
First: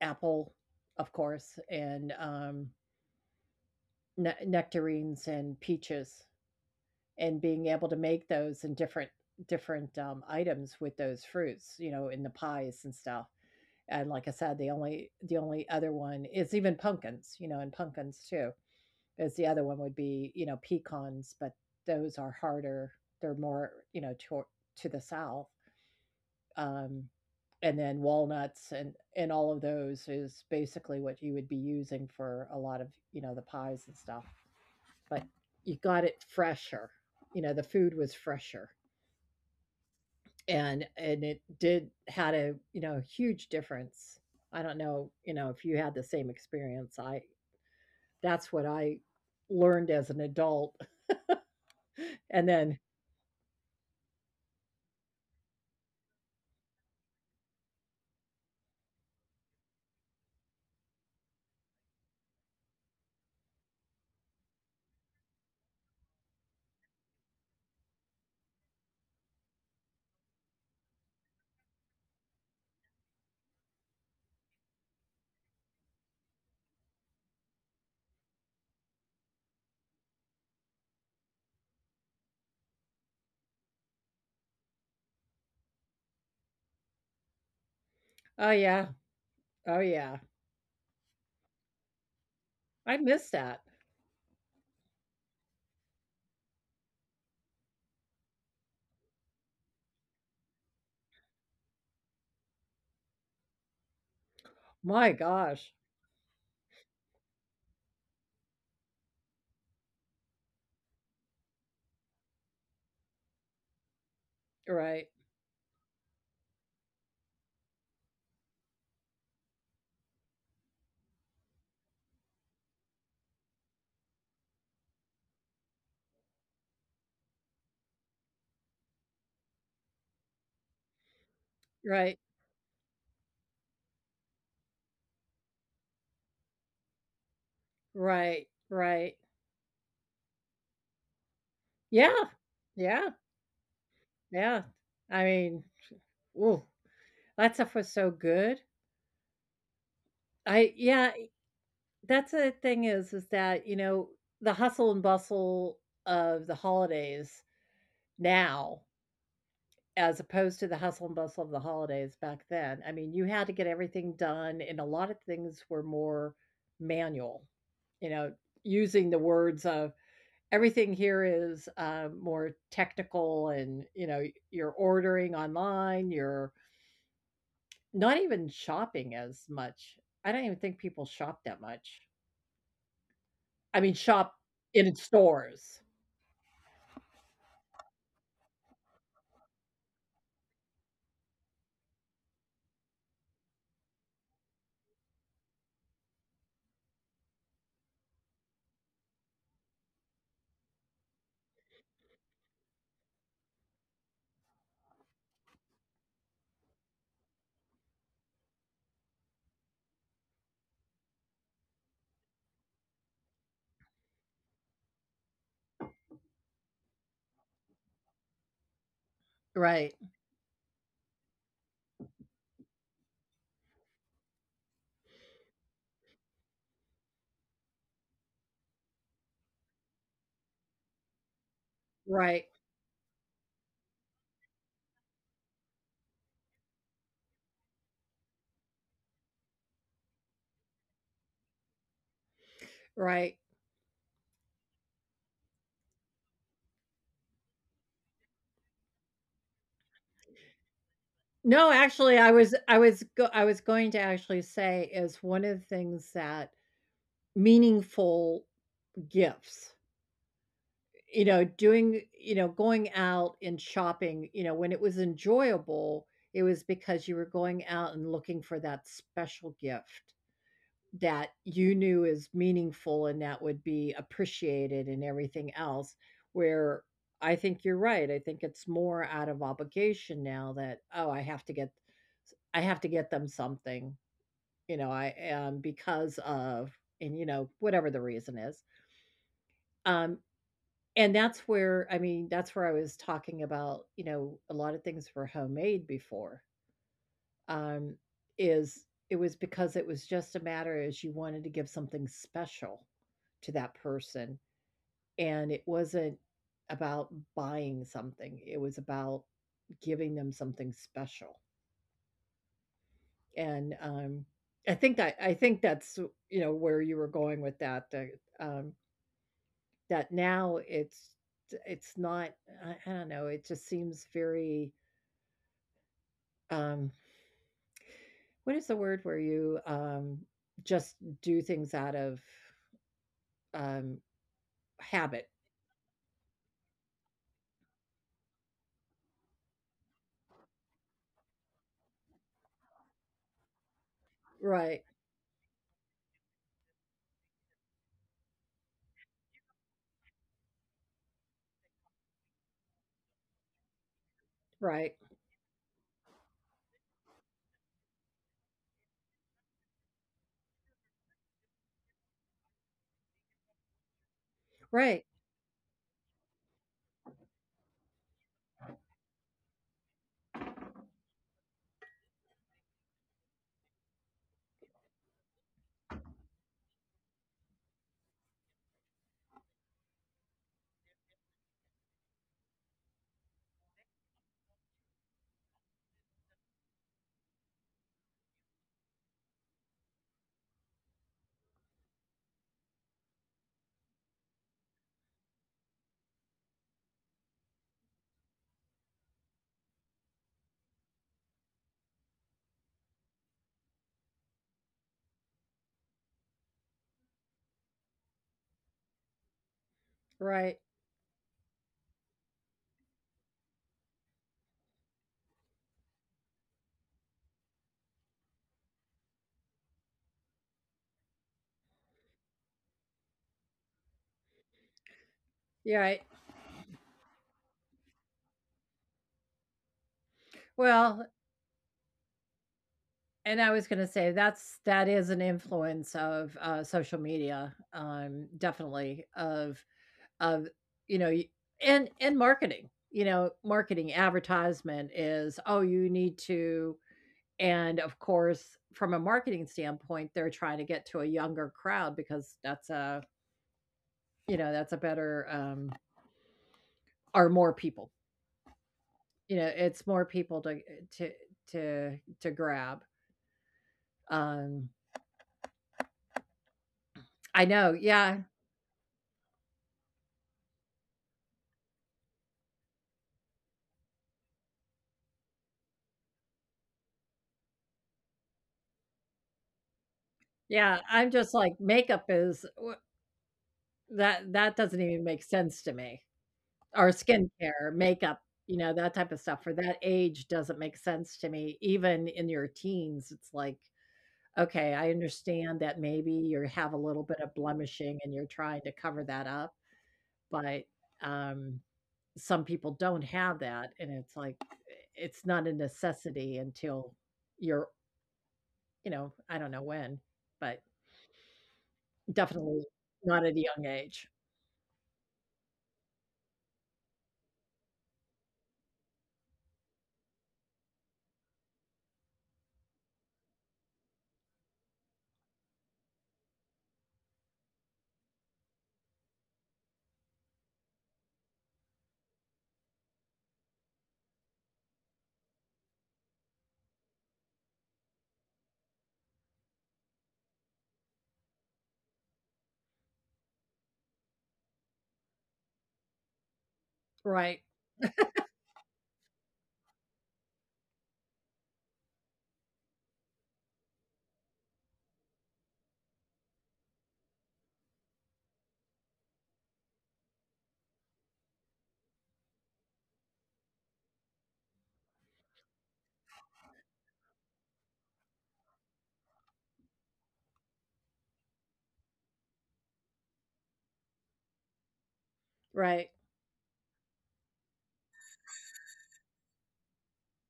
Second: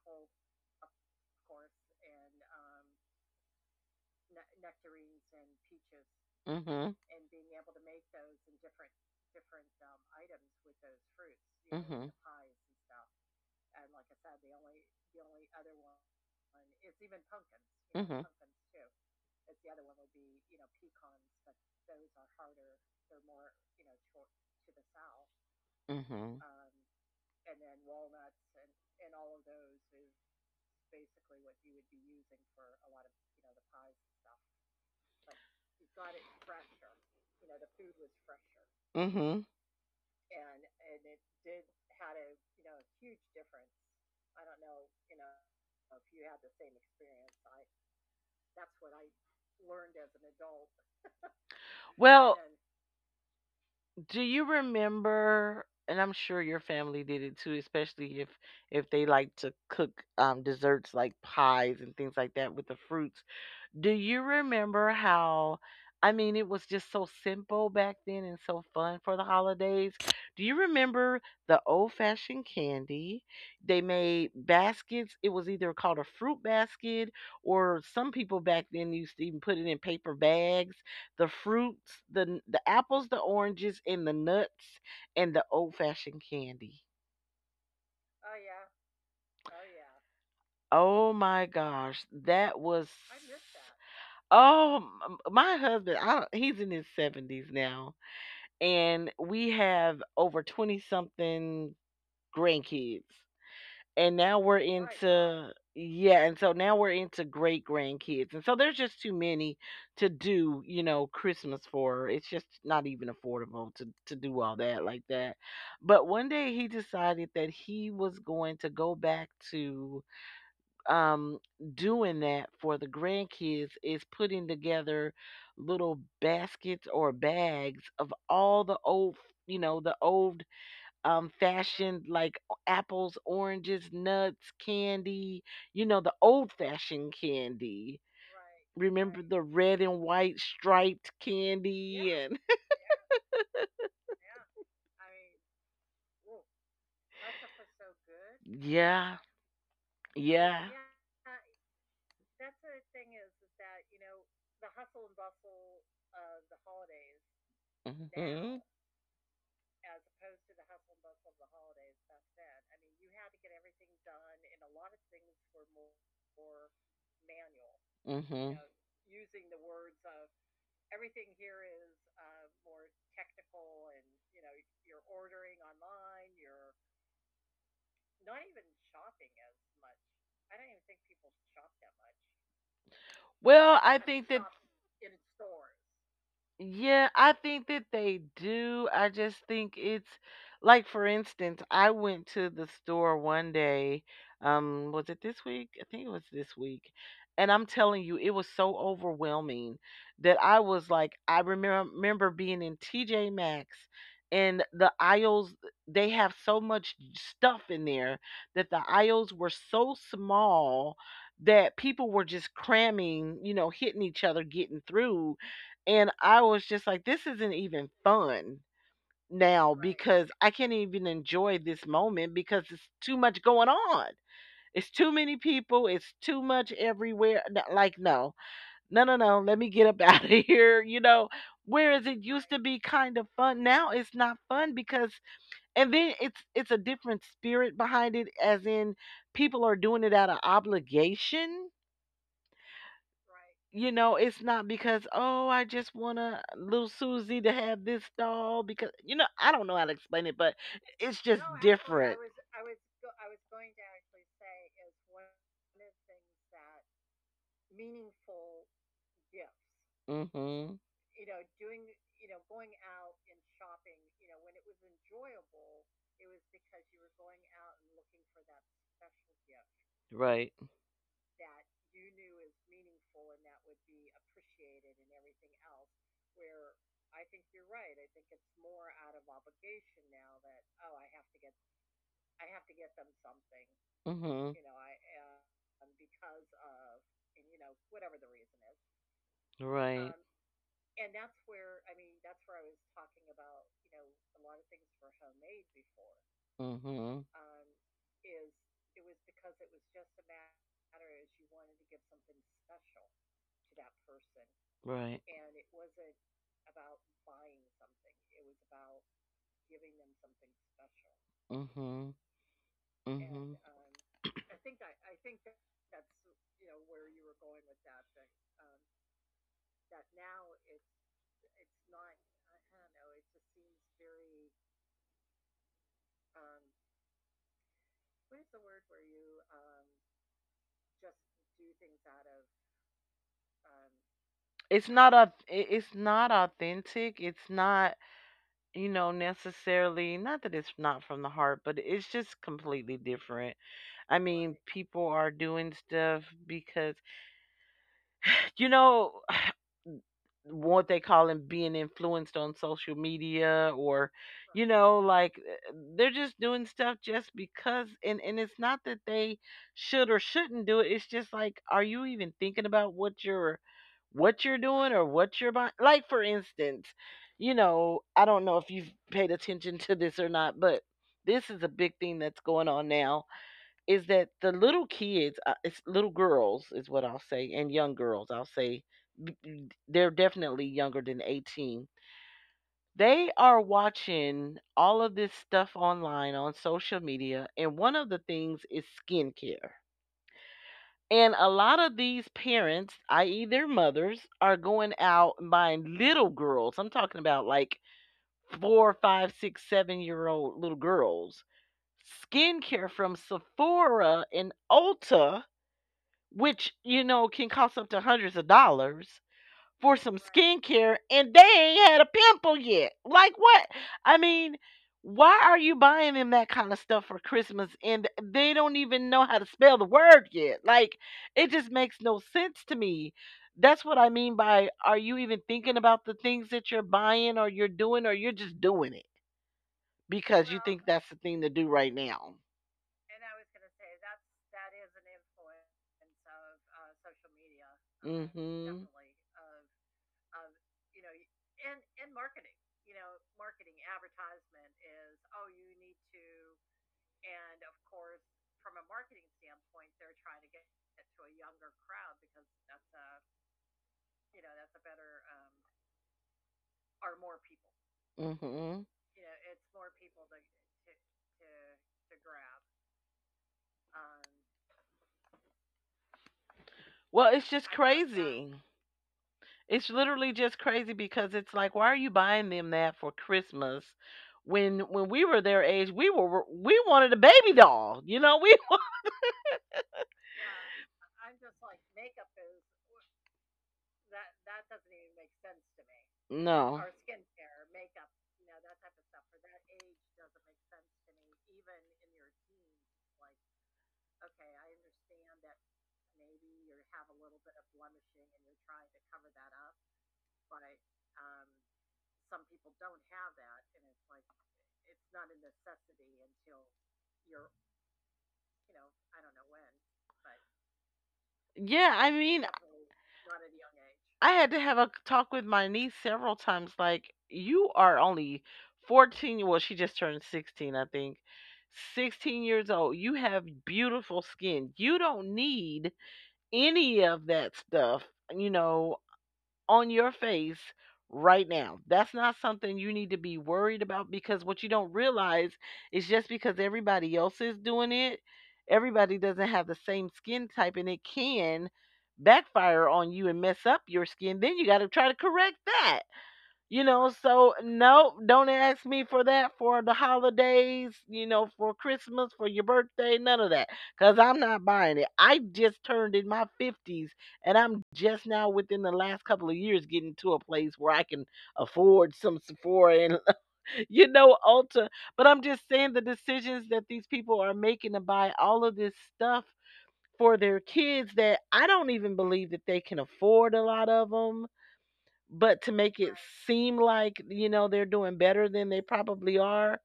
[SPEAKER 1] apple, of course, and um, ne- nectarines and peaches,
[SPEAKER 2] mhm.
[SPEAKER 1] and being able to make those in different different um, items with those fruits, you know,
[SPEAKER 2] Mhm.
[SPEAKER 1] in the pies and stuff. And like I said, the only the only other one is even pumpkins, you know, and pumpkins
[SPEAKER 2] Mhm.
[SPEAKER 1] too. Because the other one would be, you know, pecans, but those are harder. They're more, you know, to to the south.
[SPEAKER 2] Too.
[SPEAKER 1] Um, and then walnuts and and all of those is basically what you would be using for a lot of, you know, the pies and stuff. But you got it fresher. You know, the food was fresher.
[SPEAKER 2] Mhm. Mhm.
[SPEAKER 1] And and it did had a, you know, huge difference. I don't know, you know, if you had the same experience. I that's what I learned as an adult. And
[SPEAKER 2] Well,
[SPEAKER 1] then,
[SPEAKER 2] and do you remember, and I'm sure your family did it too, especially if if they like to cook, um, desserts like pies and things like that with the fruits. Do you remember how, I mean, it was just so simple back then and so fun for the holidays? Do you remember the old-fashioned candy? They made baskets. It was either called a fruit basket, or some people back then used to even put it in paper bags. The fruits, the the apples, the oranges and the nuts, and the old-fashioned candy.
[SPEAKER 1] oh yeah, oh, yeah.
[SPEAKER 2] Oh my gosh,
[SPEAKER 1] I
[SPEAKER 2] that
[SPEAKER 1] miss
[SPEAKER 2] was,
[SPEAKER 1] that.
[SPEAKER 2] oh, m- m- my husband, I don't, he's in his seventies now, and we have over twenty something grandkids. And now we're,
[SPEAKER 1] My
[SPEAKER 2] right,
[SPEAKER 1] gosh.
[SPEAKER 2] into, yeah, and so now we're into great grandkids. And so there's just too many to do, you know, Christmas for. It's just not even affordable to, to do all
[SPEAKER 1] Right.
[SPEAKER 2] that like that. But one day he decided that he was going to go back to, um, doing that for the grandkids, is putting together little baskets or bags of all the old, you know, the old, um,
[SPEAKER 1] Right.
[SPEAKER 2] fashioned like apples, oranges, nuts, candy, you know, the old fashioned candy.
[SPEAKER 1] Right. Right.
[SPEAKER 2] Right. Remember, right, the red and white striped
[SPEAKER 1] Yeah.
[SPEAKER 2] candy, yeah, and
[SPEAKER 1] Yeah. Yeah. I mean, ooh, that stuff was so good.
[SPEAKER 2] yeah, I,
[SPEAKER 1] I
[SPEAKER 2] yeah,
[SPEAKER 1] yeah, e, that's the thing, is is that, you know, the hustle and bustle of the holidays
[SPEAKER 2] yeah. Hmm. Now,
[SPEAKER 1] now
[SPEAKER 2] mhm,
[SPEAKER 1] as opposed to the hustle and bustle of the holidays back then. I mean, you had to get everything done, and a lot of things were more manual,
[SPEAKER 2] you,
[SPEAKER 1] you
[SPEAKER 2] mhm,
[SPEAKER 1] know,
[SPEAKER 2] know.
[SPEAKER 1] using the words of everything here is uh, more technical. And you know you're ordering online, you're not even shopping as much. I don't even think people shop that much.
[SPEAKER 2] Well,
[SPEAKER 1] I mean
[SPEAKER 2] I think
[SPEAKER 1] shop
[SPEAKER 2] that,
[SPEAKER 1] in stores.
[SPEAKER 2] yeah, I think that they do. I just think it's, like, for instance, I went to the store one day. Um, was it this week? I think it was this week. And I'm telling you, it was so overwhelming that I was like, I remember remember being in T J Maxx and the aisles, they have so much stuff in there that the aisles were so small that people were just cramming, you know, hitting each other, getting through. And I was just like, this isn't even fun
[SPEAKER 1] Right,
[SPEAKER 2] now because I can't even enjoy this moment because it's too much going on. It's too many people. It's too much everywhere. N- Like, no, no, no, no. Let me get up out of here. You know, whereas
[SPEAKER 1] right,
[SPEAKER 2] it used to be kind of fun. Now it's not fun because, and then it's it's a different spirit behind it. As in, people are doing it out of obligation.
[SPEAKER 1] right.
[SPEAKER 2] You know, it's not because, "Oh, I just want a little Susie to have this doll," because you know, I don't know how to explain it, but it's
[SPEAKER 1] No,
[SPEAKER 2] just just
[SPEAKER 1] actually, I was,
[SPEAKER 2] different.
[SPEAKER 1] I was, go- I was going to actually say is one of the things that meaningful gifts.
[SPEAKER 2] To actually say is what. Mhm.
[SPEAKER 1] You know, doing you know, going out and shopping, you know, when it was enjoyable, it was because you were going out and looking for that special gift
[SPEAKER 2] Right.
[SPEAKER 1] that you knew is meaningful and that would be appreciated and everything else. Where I think you're right. I think it's more out of obligation now, that oh, I have to get I have to get them something, you know,
[SPEAKER 2] Mhm.
[SPEAKER 1] I am because of and you know, whatever the reason is. Um,
[SPEAKER 2] Right.
[SPEAKER 1] And that's where I mean, that's where I was talking about, you know, a lot of things were homemade before.
[SPEAKER 2] um Mhm.
[SPEAKER 1] Um, is it was because it was just a matter is you wanted to give something special to that person. And it
[SPEAKER 2] Right.
[SPEAKER 1] wasn't about buying something. It was about giving them something special.
[SPEAKER 2] Mhm. And
[SPEAKER 1] And
[SPEAKER 2] Mhm.
[SPEAKER 1] um I think that I think that's, you know, where you were going with that. That, um that now it's it's not I I don't know, it just seems very, um what is the word where you, um, just do things out of, um, habit?
[SPEAKER 2] It's not a. It's not authentic. It's not, you know, necessarily, not that it's not from the heart, but it's just completely different. I
[SPEAKER 1] Right,
[SPEAKER 2] mean, people are doing stuff because, you know, what they call them being influenced on social media, or
[SPEAKER 1] right,
[SPEAKER 2] you know like uh, they're just doing stuff just because, and and it's not that they should or shouldn't do it. It's just like, are you even thinking about what you're, what you're
[SPEAKER 1] right,
[SPEAKER 2] doing or what you're buying? Like, for instance, you know I don't know if you've paid attention to this or not, but this is a big thing that's going on now, is that the little kids, uh, it's little girls, is what I'll say, and young girls, I'll say, b- b- they're definitely younger than eighteen. They are watching all of this stuff online on social media, and one of the things is skincare. And a lot of these parents, i e, their mothers, are going out and buying little girls. I'm talking about like four, five, six, seven year old little girls skincare from Sephora and Ulta, which, you know, can cost up to hundreds of dollars for
[SPEAKER 1] right,
[SPEAKER 2] some skincare, and they ain't had a pimple yet. Like, what? I mean, why are you buying them that kind of stuff for Christmas and they don't even know how to spell the word yet? Like, it just makes no sense to me. That's what I mean by, are you
[SPEAKER 1] you
[SPEAKER 2] even
[SPEAKER 1] right.
[SPEAKER 2] thinking about the things that you're buying or you're doing, or you're just doing it because you,
[SPEAKER 1] Well,
[SPEAKER 2] well, think that's the thing to do right now.
[SPEAKER 1] and I was gonna say that's that is an influence of,
[SPEAKER 2] And
[SPEAKER 1] uh,
[SPEAKER 2] so
[SPEAKER 1] social
[SPEAKER 2] uh,
[SPEAKER 1] media,
[SPEAKER 2] social media,
[SPEAKER 1] um,
[SPEAKER 2] uh,
[SPEAKER 1] definitely
[SPEAKER 2] Mhm. Definitely.
[SPEAKER 1] of of, you know, y and and marketing, you know, marketing advertisement is, "Oh, you need to." And of course, from a marketing standpoint, they're trying to get to a younger crowd because that's a, you know, that's a better um or more people.
[SPEAKER 2] Hmm.
[SPEAKER 1] You know, it's more people to to to to grab. Um I
[SPEAKER 2] Well,
[SPEAKER 1] know.
[SPEAKER 2] it's just
[SPEAKER 1] Yeah.
[SPEAKER 2] crazy. It's literally just crazy because it's like, why are you buying them that for Christmas? When when we were their age, we were we wanted a baby doll. You know, we.
[SPEAKER 1] Yeah, I'm just like makeup is wh- that that doesn't even make sense to me. Or
[SPEAKER 2] No.
[SPEAKER 1] skincare, makeup, you know, that type of stuff for that age doesn't make sense to me even in your teens. It's like okay, I understand that maybe you have a little bit of blemishing and you're trying to cover that up, but, um, some people don't have that, and it's like, it's not a necessity until you're, you know, I don't know when, but
[SPEAKER 2] Yeah, I
[SPEAKER 1] definitely
[SPEAKER 2] mean,
[SPEAKER 1] not at a young age.
[SPEAKER 2] I had to have a talk with my niece several times. Like, you are only fourteen. Well, she just turned sixteen, I think. sixteen years old. You have beautiful skin. You don't need any of that stuff, you know, on your face right now. That's not something you need to be worried about, because what you don't realize is, just because everybody else is doing it, everybody doesn't have the same skin type and it can backfire on you and mess up your skin. Then you got to try to correct that. You
[SPEAKER 1] Right,
[SPEAKER 2] know, so no, don't ask me for that for the holidays, you know, for Christmas, for your birthday, none of that. Cause I'm not buying it. I just turned in my fifties, and I'm just now within the last couple of years getting to a place where I can afford some Sephora and, you know, Ulta. But I'm just saying, the decisions that these people are making to buy all of this stuff for their kids, that I don't even believe that they can afford a lot of them,
[SPEAKER 1] right,
[SPEAKER 2] but to make it, right, seem like, you know, they're doing better than they probably are.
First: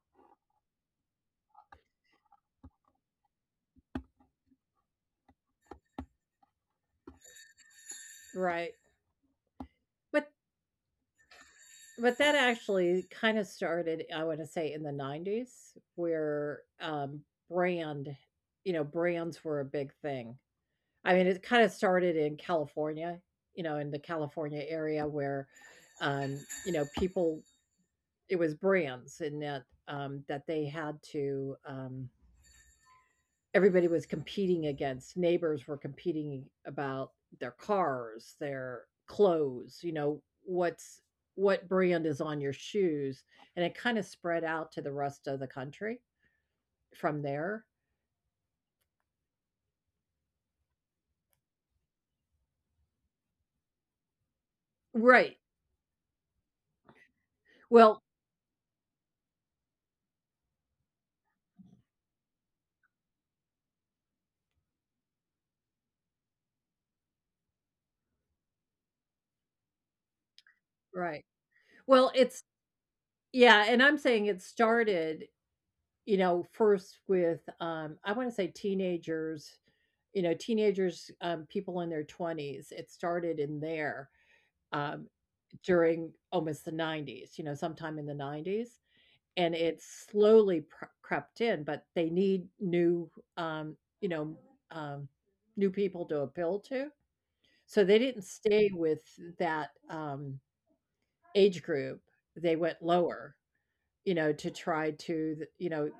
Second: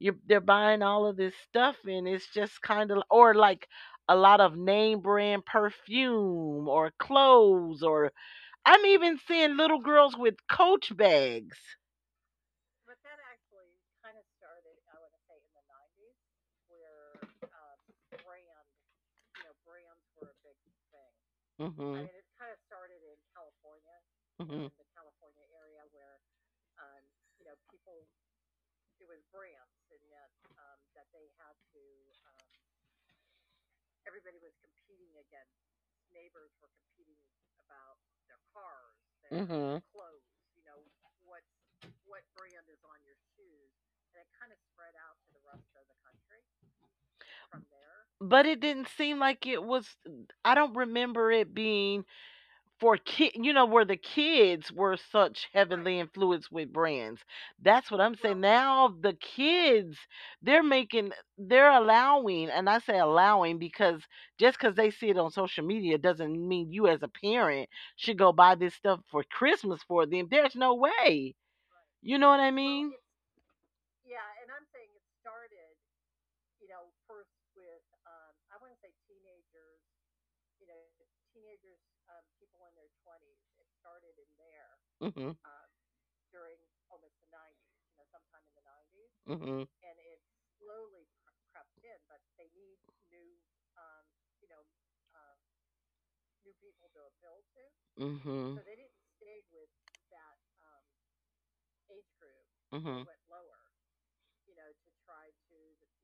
[SPEAKER 2] You're They're buying all of this stuff, and it's just kind of, or like a lot of name brand perfume or clothes, or
[SPEAKER 1] right.
[SPEAKER 2] I'm even seeing little girls
[SPEAKER 1] But
[SPEAKER 2] with coach bags.
[SPEAKER 1] But that actually kind of started, I wanna say, in the nineties, where, um, brand you know, brands were a big thing. I mean, it kinda
[SPEAKER 2] Hmm.
[SPEAKER 1] started in California, you know, in the California
[SPEAKER 2] Hmm.
[SPEAKER 1] area where, um, you know, people it was brands and that, um, that they had to, um everybody was competing against neighbors were competing about their cars, their
[SPEAKER 2] Hmm.
[SPEAKER 1] clothes, you know, what's what brand is on your shoes, and it kinda spread out to the rest of the country from there.
[SPEAKER 2] But it didn't seem like it was, I don't remember it being for kid, you know, where the kids were
[SPEAKER 1] Right.
[SPEAKER 2] such heavily influenced with brands. That's what
[SPEAKER 1] Well
[SPEAKER 2] I'm saying, now the kids, they're making, they're allowing, and I say allowing because, just because they see it on social media doesn't mean you as a parent should go buy this stuff for Christmas for them. There's no
[SPEAKER 1] right.
[SPEAKER 2] way.
[SPEAKER 1] Well,
[SPEAKER 2] You know what
[SPEAKER 1] it's
[SPEAKER 2] I mean?
[SPEAKER 1] yeah, and I'm saying it started, you know, first with, um, I wanna say teenagers, you know, teenagers, um, people in their twenties, it started in there, um,
[SPEAKER 2] Mhm.
[SPEAKER 1] during almost the nineties, you know, sometime in the nineties, and
[SPEAKER 2] Mhm.
[SPEAKER 1] it slowly pr crept in, but they need new, um, you know, um, new people to appeal to. So they didn't
[SPEAKER 2] Mhm.
[SPEAKER 1] stay with that, um, age group. They went
[SPEAKER 2] Mhm.
[SPEAKER 1] lower, you know, to try to, th you know,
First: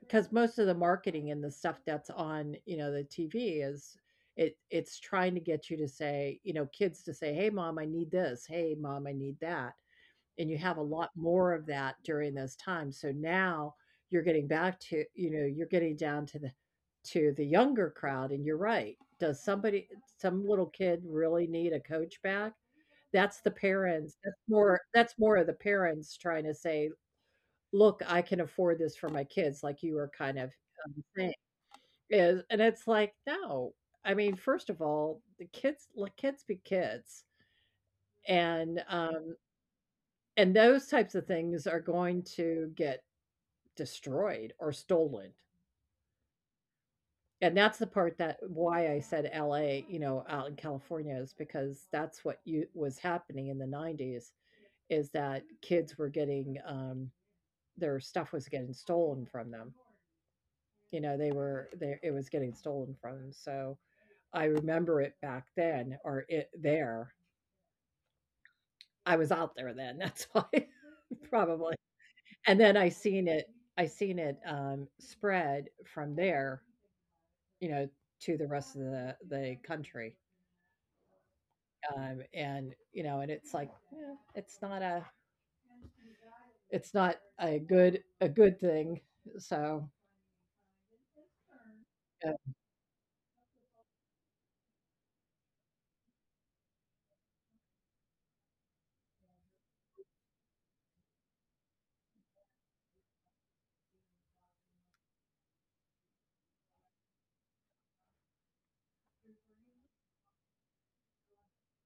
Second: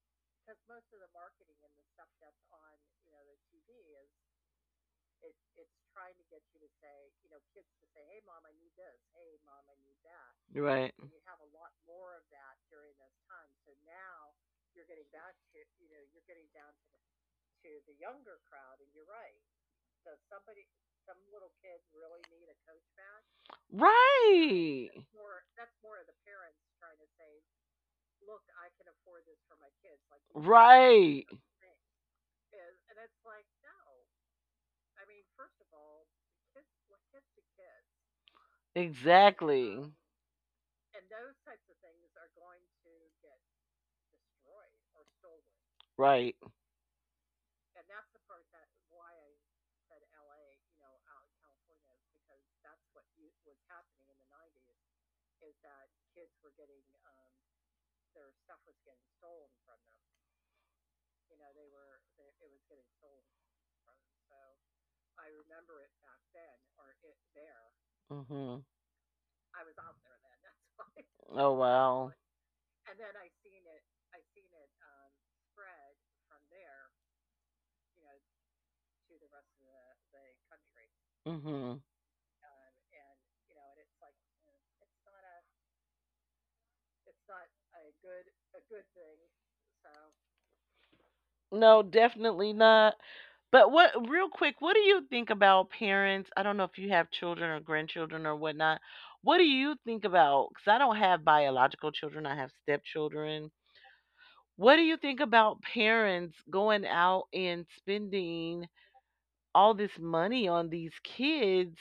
[SPEAKER 1] because most of the marketing and the stuff that's on, you know, the T V is it it's trying to get you to say, you know, kids to say, "Hey, mom, I need this. Hey, mom, I need that." And you have a
[SPEAKER 2] Right.
[SPEAKER 1] lot more of that during those times. So now you're getting back to, you know, you're getting down to the to the younger crowd and you're right. Does somebody some little kid really need a coach back? That's the parents. That's more
[SPEAKER 2] Right.
[SPEAKER 1] that's more of the parents trying to say, "Look, I can afford this for my kids," like you were kind of um,
[SPEAKER 2] Right.
[SPEAKER 1] saying. Is and it's like, "No." I mean, first of all, the kids let kids be kids. And um
[SPEAKER 2] Exactly.
[SPEAKER 1] and those types of things are going to get destroyed or stolen.
[SPEAKER 2] Right.
[SPEAKER 1] And that's the part that why I said L A, you know, out in California is because that's what you was happening in the nineties is that kids were getting um their stuff was getting stolen from them. You know, they were they it was getting stolen from them. So I remember it back then or it there.
[SPEAKER 2] Mhm.
[SPEAKER 1] I was out there then, that's why
[SPEAKER 2] Oh,
[SPEAKER 1] probably.
[SPEAKER 2] wow.
[SPEAKER 1] And then I seen it I seen it, um, spread from there, you know, to the rest of the the country,
[SPEAKER 2] Mhm.
[SPEAKER 1] um, and, you know, and it's like, eh, it's not a it's not a good a good thing, so,
[SPEAKER 2] No,
[SPEAKER 1] yeah.
[SPEAKER 2] definitely not. But what, real quick, what do you think about parents? I don't know if you have children or grandchildren or whatnot. What do you think about, cuz I don't have biological children, I have stepchildren. What do you think about parents going out and spending all this money on these kids,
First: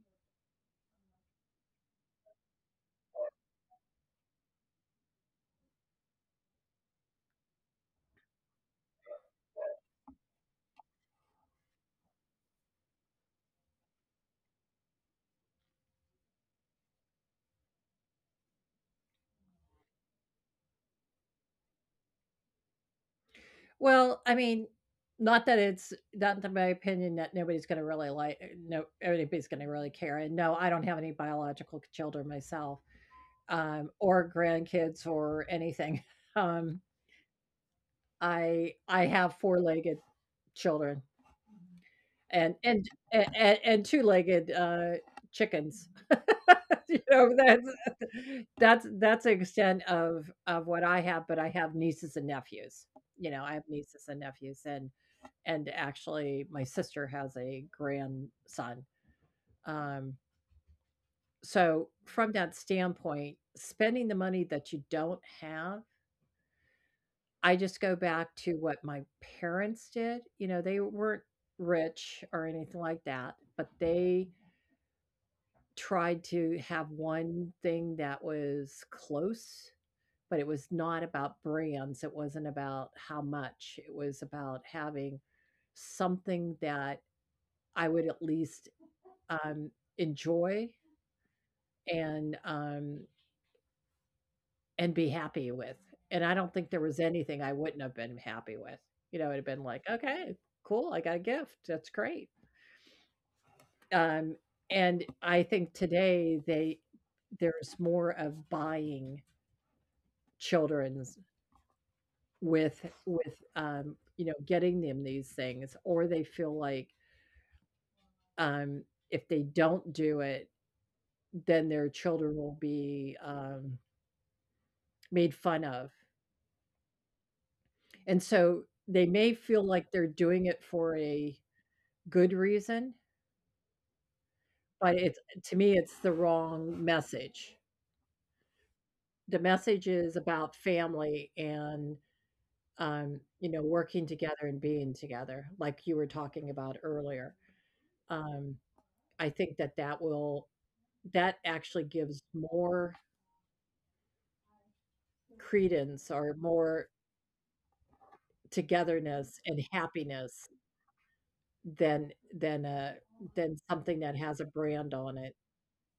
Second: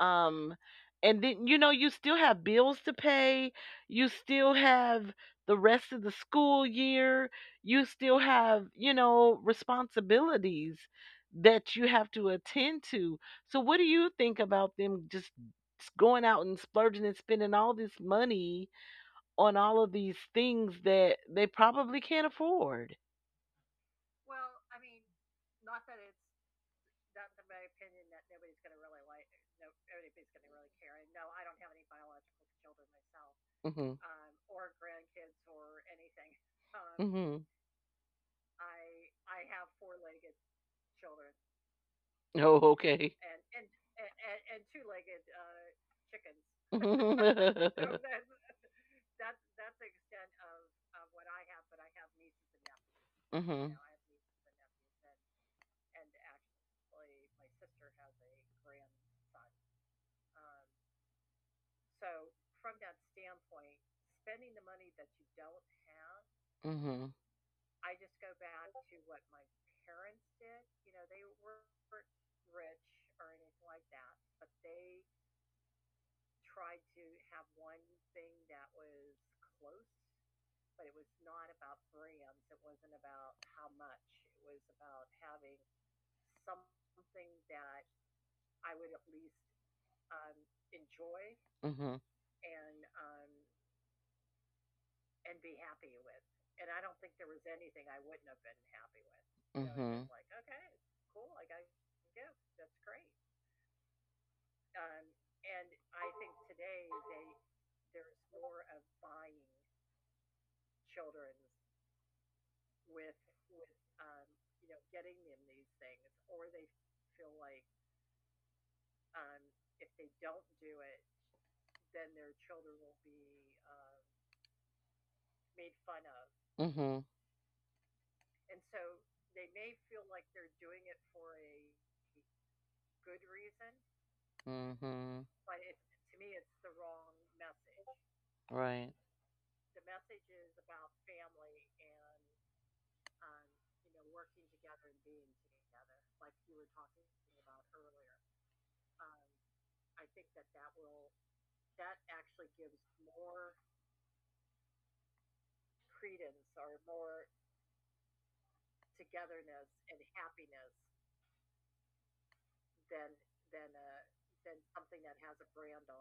[SPEAKER 2] um, and then, you know, you still have bills to pay, you still have the rest of the school year, you still have, you know, responsibilities that you have to attend to. So what do you think about them just going out and splurging and spending all this money on all of these things that they probably can't afford?
[SPEAKER 1] Well, I mean, not that it's not that my opinion that nobody's gonna really like no anybody's gonna really care, and no, I don't have any biological children myself, um,
[SPEAKER 2] Mhm.
[SPEAKER 1] or grandkids or anything, um
[SPEAKER 2] Mhm.
[SPEAKER 1] I I have four-legged children and
[SPEAKER 2] Oh,
[SPEAKER 1] and
[SPEAKER 2] okay.
[SPEAKER 1] a and two-legged, uh, chickens. You know, that's that's that's the extent of of what I have, but I have nieces and nephews. You know, I have
[SPEAKER 2] Mhm.
[SPEAKER 1] nieces and nephews, and and actually, my sister has a grandson. Um, so from that standpoint, spending the money that you don't have
[SPEAKER 2] Mhm.
[SPEAKER 1] I just go back to what my parents did. You know, they weren't rich or anything like that, but they tried to have one thing that was close, but it was not about brands. It wasn't about how much. It was about having something that I would at least um, enjoy
[SPEAKER 2] Mhm.
[SPEAKER 1] and um, and be happy with, and I don't think there was anything I wouldn't have been happy with. You know, it'd have been like,
[SPEAKER 2] Mhm.
[SPEAKER 1] "Okay, cool, I got a gift, that's great." Um, and I think today they there's more of buying children's with with, um, you know, getting them these things, or they feel like, um, if they don't do it, then their children will be, um, made fun of,
[SPEAKER 2] Mhm.
[SPEAKER 1] and so they may feel like they're doing it for a good reason, but it's
[SPEAKER 2] Mhm.
[SPEAKER 1] to me, it's the wrong message.
[SPEAKER 2] Right.
[SPEAKER 1] The message is about family and, um, you know, working together and being together, like you were talking about earlier. Um, I think that that will that actually gives more credence or more togetherness and happiness than than a than something that has a brand on it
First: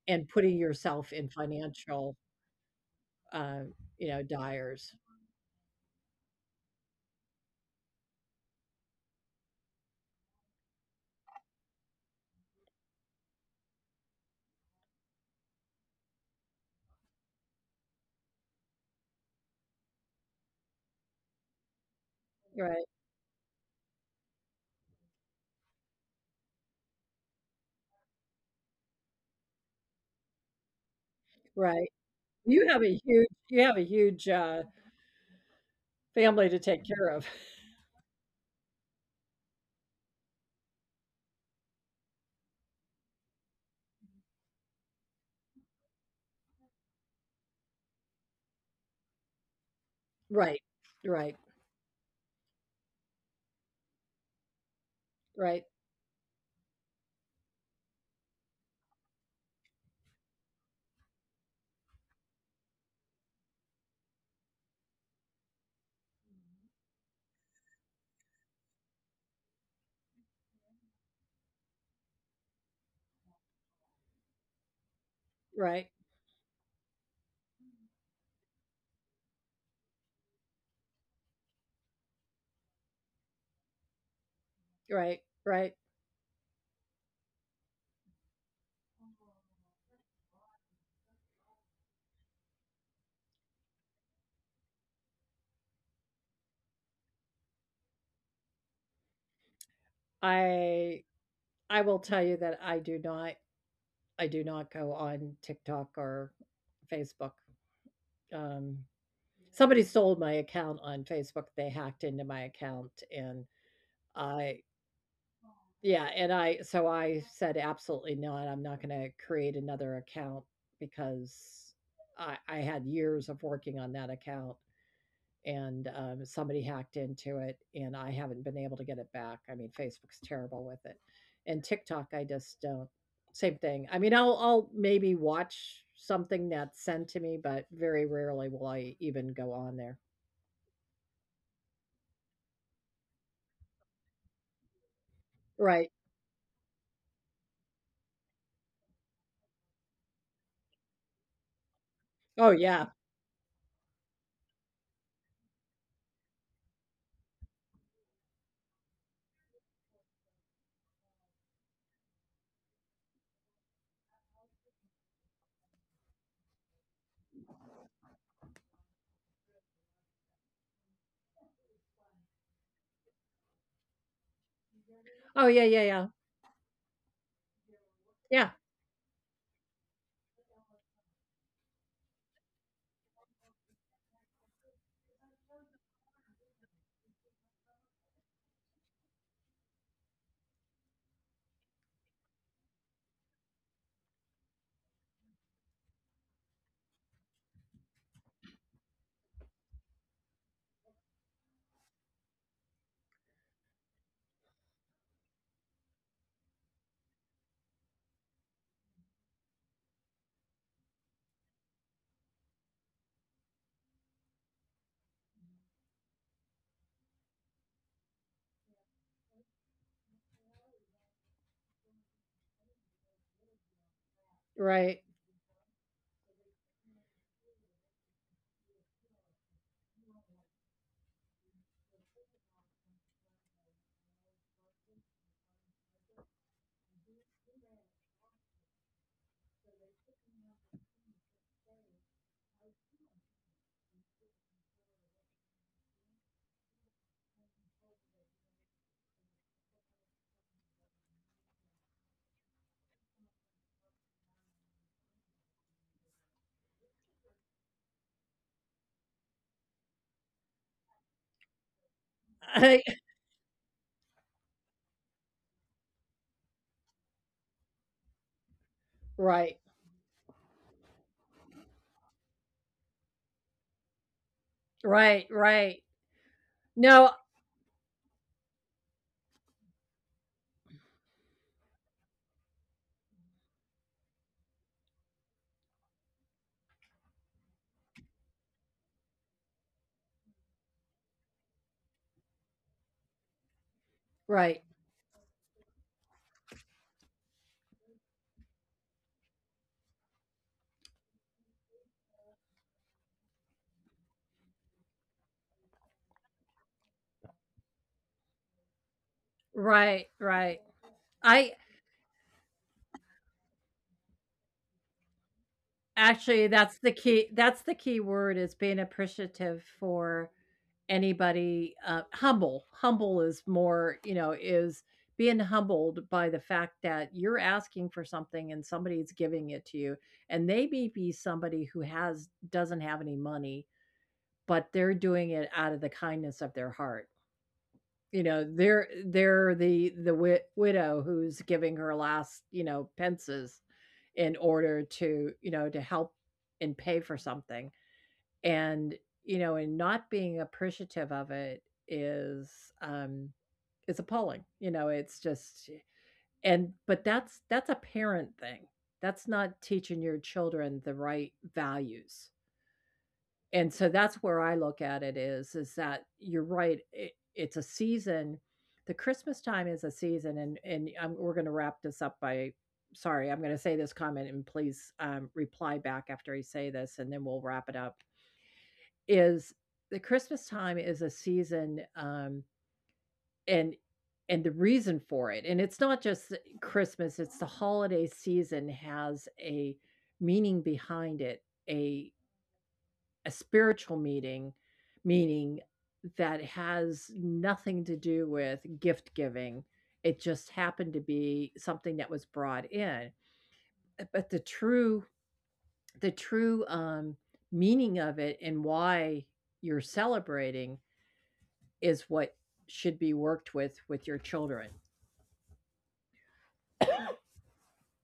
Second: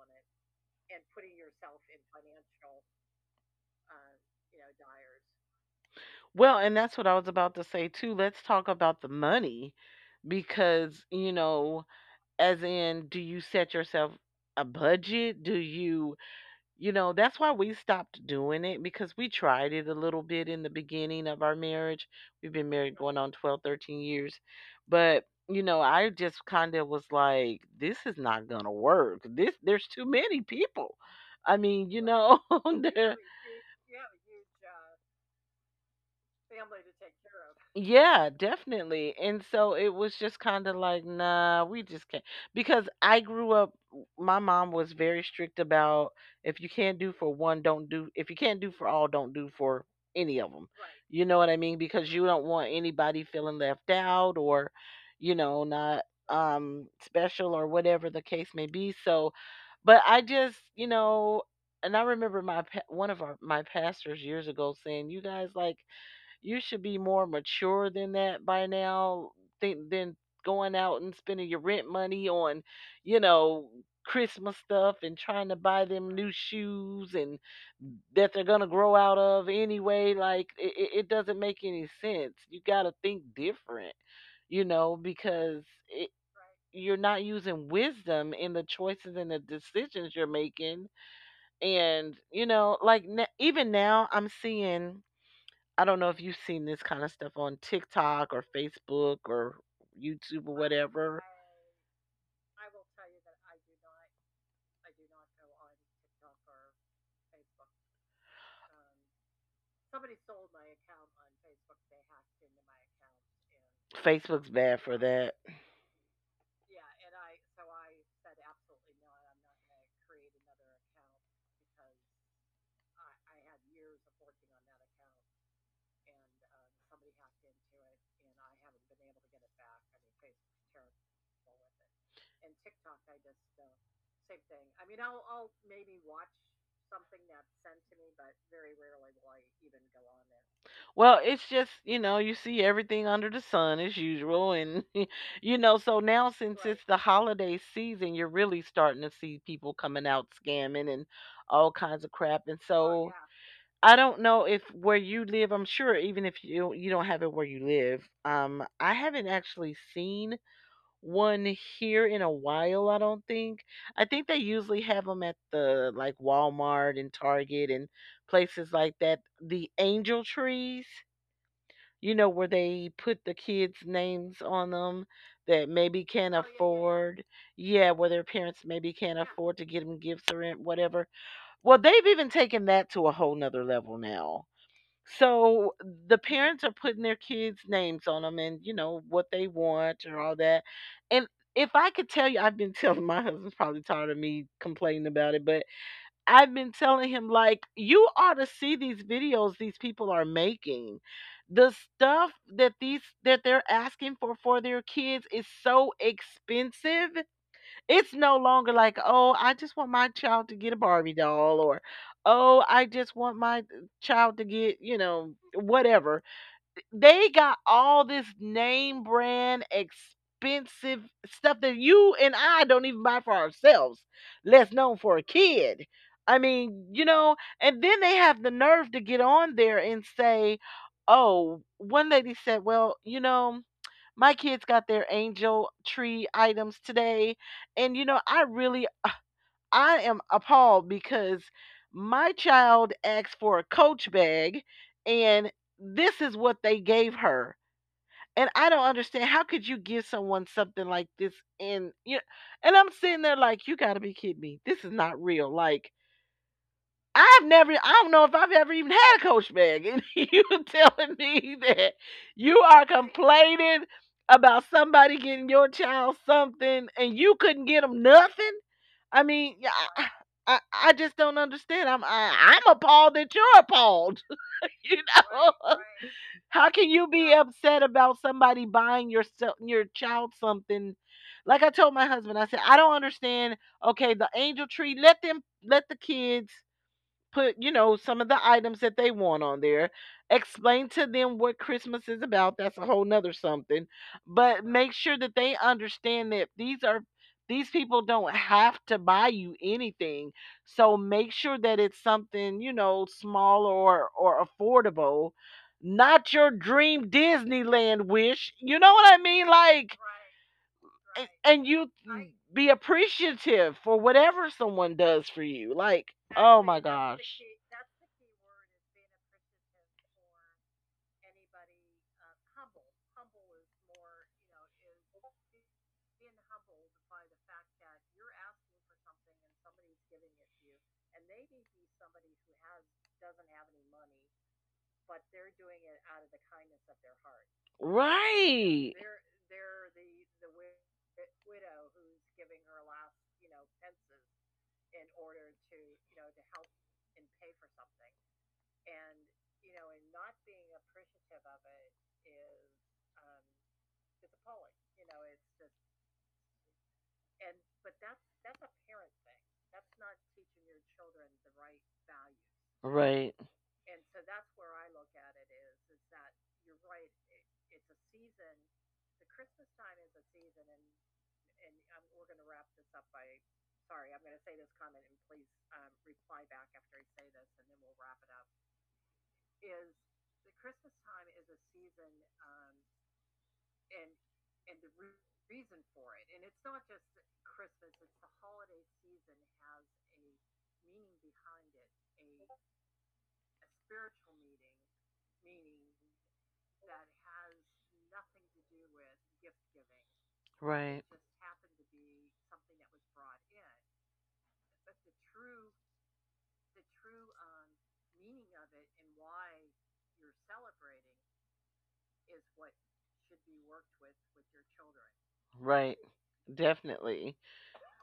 [SPEAKER 1] and putting yourself in financial, uh, you know, dyers.
[SPEAKER 2] Well, and that's what I was about to say too. Let's talk about the money because, you know, as in, do you set yourself a budget? Do you, you know, that's why we stopped doing it, because we tried it a little bit in the beginning of our marriage. We've been
[SPEAKER 1] Right.
[SPEAKER 2] married going on twelve, thirteen years. But, you know, I just kind of was like, this is not going to work. This There's too many people. I mean,
[SPEAKER 1] Right.
[SPEAKER 2] you know,
[SPEAKER 1] You have a
[SPEAKER 2] there.
[SPEAKER 1] huge you have a huge, uh, family to take care of.
[SPEAKER 2] Yeah, definitely. And so it was just kind of like, nah, we just can't. Because I grew up, my mom was very strict about, if you can't do for one, don't do. If you can't do for all, don't do for any of
[SPEAKER 1] Right.
[SPEAKER 2] them. You
[SPEAKER 1] Right.
[SPEAKER 2] know what I mean? Because you don't want anybody feeling left out, or, you
[SPEAKER 1] Right.
[SPEAKER 2] know, not um special or whatever the case may be. So, but I just, you know, and I remember my pa- one of our my pastors years ago saying, "You guys like." You should be more mature than that by now, than than going out and spending your rent money on, you know, Christmas stuff and trying to buy
[SPEAKER 1] Right.
[SPEAKER 2] them new shoes and that they're gonna grow out of anyway. Like, it, it it doesn't make any sense. You gotta think different, you know,
[SPEAKER 1] Right.
[SPEAKER 2] because
[SPEAKER 1] Right.
[SPEAKER 2] it, you're not using wisdom in the choices and the decisions you're making. And you know, like n even now, I'm seeing, I don't know if you've seen this kind of stuff on TikTok or Facebook or YouTube or
[SPEAKER 1] I
[SPEAKER 2] whatever.
[SPEAKER 1] I will tell you that I do not I do not go on TikTok or Facebook. Um, Somebody stole my account on Facebook. They hacked into my account and
[SPEAKER 2] Facebook's
[SPEAKER 1] I
[SPEAKER 2] bad for that.
[SPEAKER 1] yeah, and I so I said absolutely not. I'm not gonna create another account because I I had years of working on that account and um, somebody hacked into it, and I haven't been able to get it back. I mean, Facebook's terrible with it. And TikTok, I just don't same thing. I mean, i'll i'll maybe watch something that's sent to me, but very rarely will I even go on there.
[SPEAKER 2] Well, it's just, you know, you see everything under the sun as usual. And, you know, so
[SPEAKER 1] Right.
[SPEAKER 2] now, since right, it's the holiday season, you're really starting to see people coming out scamming and all kinds of crap. And, oh,
[SPEAKER 1] Oh
[SPEAKER 2] so yeah.
[SPEAKER 1] yeah.
[SPEAKER 2] I don't know if where you live, I'm sure even if you, you don't have it where you live, um, I haven't actually seen one here in a while, I don't think. I think they usually have them at the like Walmart and Target and places like that. The angel trees, you know, where they put the kids' names on them that maybe
[SPEAKER 1] Oh yeah,
[SPEAKER 2] can't, oh yeah,
[SPEAKER 1] yeah,
[SPEAKER 2] yeah, yeah,
[SPEAKER 1] yeah.
[SPEAKER 2] afford. Yeah, where their parents maybe
[SPEAKER 1] Yeah.
[SPEAKER 2] can't afford to get them gifts or whatever. Well, they've even taken that to a whole nother level now, so the parents are putting their kids' names on them and, you know, what they want and all that. And if I could tell you, I've been telling my husband's probably tired of me complaining about it, but I've been telling him, like, you ought to see these videos these people are making. The stuff that these that they're asking for for their kids is so expensive, it's no longer like, "Oh, I just want my child to get a Barbie doll," or, "Oh, I just want my, uh, child to get, you know, whatever." They got all this name brand expensive stuff that you and I don't even buy for ourselves, less known for a
[SPEAKER 1] Right.
[SPEAKER 2] kid. I mean, you know, and then they have the nerve to get on there and say, oh, one lady said, "Well, you know, my kids got their angel tree items today and, you know, I really, I am appalled because my child asked for a coach bag, and this is what they gave her, and I don't understand, how could you give someone something like this?" And, you know, and I'm sitting there like, you got to be kidding me, this is not real. Like, I've never, I don't know if I've ever even had a coach bag. And you telling me that you are
[SPEAKER 1] I,
[SPEAKER 2] complaining about somebody getting your child something and you couldn't get them nothing? I mean,
[SPEAKER 1] right,
[SPEAKER 2] yeah, I, I, I just don't understand. I'm, I, I'm appalled that you're appalled. You
[SPEAKER 1] right,
[SPEAKER 2] know,
[SPEAKER 1] right.
[SPEAKER 2] how can you
[SPEAKER 1] No.
[SPEAKER 2] be upset about somebody buying your se- your child something? Like, I told my husband, I said, I don't understand. Okay, the angel tree, let them, let the kids put, you know, some of the items that they want on there. Explain to them what Christmas is about. That's a whole nother something. But
[SPEAKER 1] Right,
[SPEAKER 2] make sure that they understand that these are, these people don't have to buy you anything. So make sure that it's something, you know, small or or affordable. Not your dream Disneyland wish. You know what I mean? Like,
[SPEAKER 1] right, right.
[SPEAKER 2] and,
[SPEAKER 1] I
[SPEAKER 2] and you be appreciative for whatever someone does for you. Like,
[SPEAKER 1] Actually,
[SPEAKER 2] oh my
[SPEAKER 1] that's the key,
[SPEAKER 2] gosh.
[SPEAKER 1] that's the key word is being appreciative for anybody. Uh, humble. Humble is more, you know, is being humbled by the fact that you're asking for something and somebody's giving it to you, and they may be somebody who has doesn't have any money, but they're doing it out of the kindness of their heart. You know, they're
[SPEAKER 2] Right.
[SPEAKER 1] they're the the wit- widow who's giving her last, you know, pences in order to, you know, to help and pay for something and, you know, and not being appreciative of it is, um, is appalling. You know, it's just and but that's that's a parent thing. That's not teaching your children the right values.
[SPEAKER 2] Right,
[SPEAKER 1] And so that's where I look at it is is that you're right. It, it's a season. The Christmas time is a season, and and I we're going to wrap this up by. Sorry, I'm going to say this comment, and please um, reply back after I say this, and then we'll wrap it up is the Christmas time is a season, um, and and the reason for it, and it's not just Christmas, it's the holiday season has a meaning behind it, a a spiritual meaning, meaning that has nothing to do with gift giving. It just
[SPEAKER 2] right,
[SPEAKER 1] happened to be something that was brought in. Uh, But the true the true um, meaning of it and why you're celebrating is what should be worked with with your children.
[SPEAKER 2] right. Definitely.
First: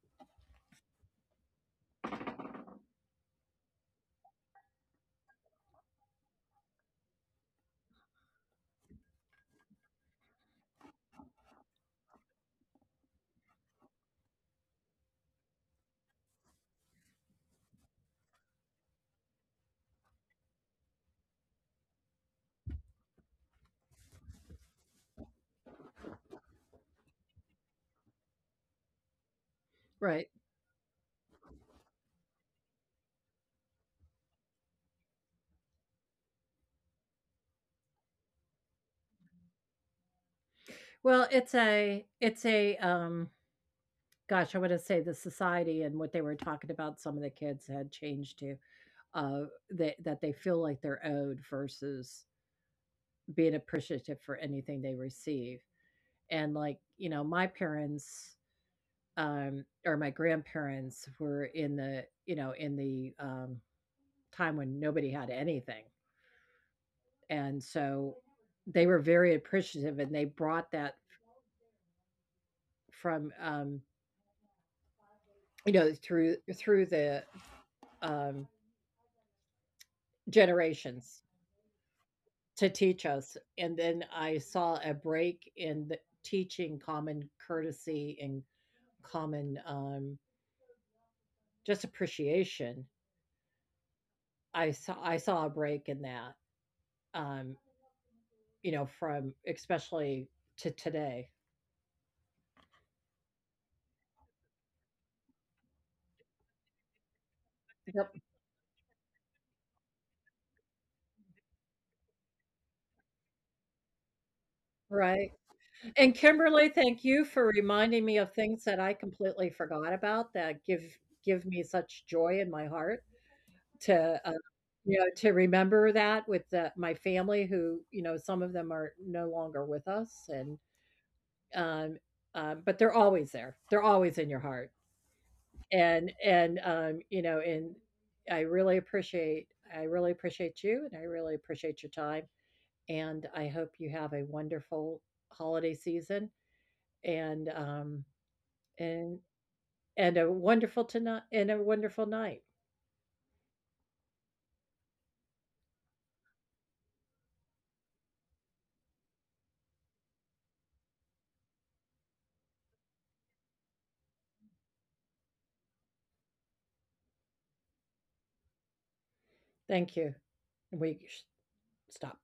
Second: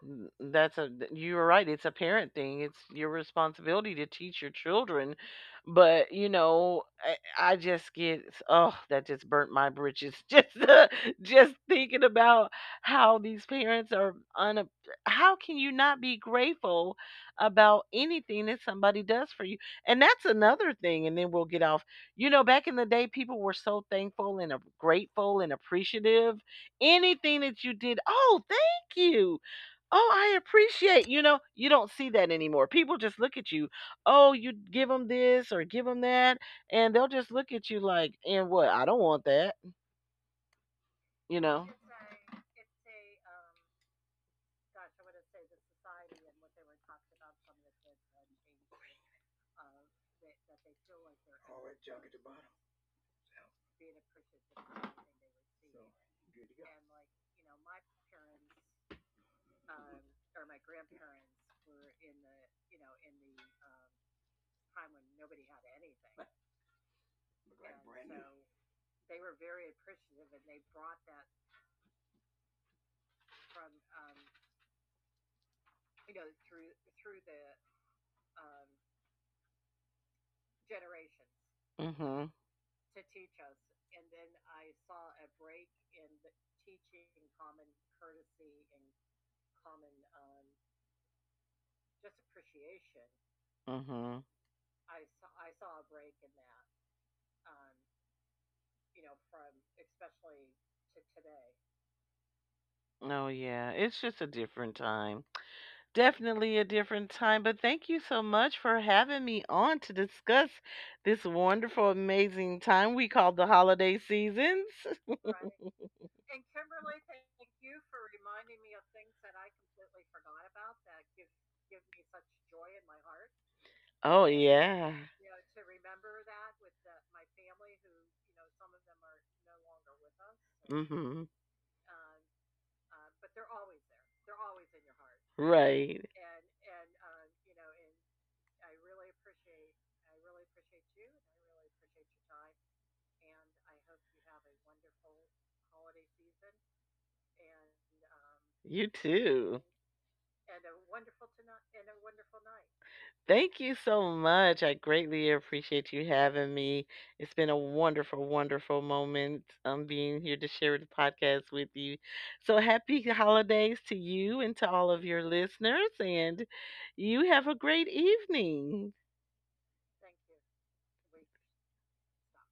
[SPEAKER 2] N- that's a th- you were right, it's a parent thing, it's your responsibility to teach your children. But you know, i, I just get, oh, that just burnt my britches. Just uh, just thinking about how these parents are un how can you not be grateful about anything that somebody does for you? And that's another thing, and then we'll get off, you know, back in the day, people were so thankful and, uh, grateful and appreciative. Anything that you did, oh, thank you, oh,
[SPEAKER 1] Right.
[SPEAKER 2] I appreciate, you know, you don't see that anymore. People just look at you. Oh, you give them this or give them that, and they'll just look at you like, and what? I don't want that,
[SPEAKER 1] Well,
[SPEAKER 2] you
[SPEAKER 1] it's
[SPEAKER 2] know.
[SPEAKER 1] a it's a um gosh, I want to say the society and what they were talking about some of the kids had changed to uh that that they feel like they're owed versus being appreciative for anything they receive. And like, you know, my parents um or my grandparents were in the, you know, in the um time when nobody had anything. And so they were very appreciative and they brought that from, um, you know, through through the um, generations
[SPEAKER 2] Mhm.
[SPEAKER 1] to teach us. And then I saw a break in the teaching common courtesy and common um, just appreciation.
[SPEAKER 2] Mhm.
[SPEAKER 1] I saw I saw a break in that, um, you know, from especially to today.
[SPEAKER 2] No, yeah. It's just a different time. Definitely a different time, but thank you
[SPEAKER 1] Yep.
[SPEAKER 2] so much for having me on to discuss this wonderful amazing time we call the holiday seasons.
[SPEAKER 1] Right. And Kimberly, thank you for reminding me of things that I completely forgot about that give give me such joy in my heart. To,
[SPEAKER 2] Oh,
[SPEAKER 1] uh,
[SPEAKER 2] yeah.
[SPEAKER 1] you know, to remember that with the my family who, you know, some of them are no longer with us and,
[SPEAKER 2] Mhm.
[SPEAKER 1] um, um, but they're always there. They're always in your heart.
[SPEAKER 2] Right.
[SPEAKER 1] And, and, um, you know, and I really appreciate, I really appreciate you and I really appreciate your time. And I hope you have a wonderful holiday season and, um,
[SPEAKER 2] You
[SPEAKER 1] and,
[SPEAKER 2] too.
[SPEAKER 1] and a wonderful tonight and a wonderful night.
[SPEAKER 2] Thank you so much. I greatly appreciate you having me. It's been a wonderful, wonderful moment, um, being here to share the podcast with you. So happy holidays to you and to all of your listeners, and you have a great evening.
[SPEAKER 1] Thank you. We sh- Stop.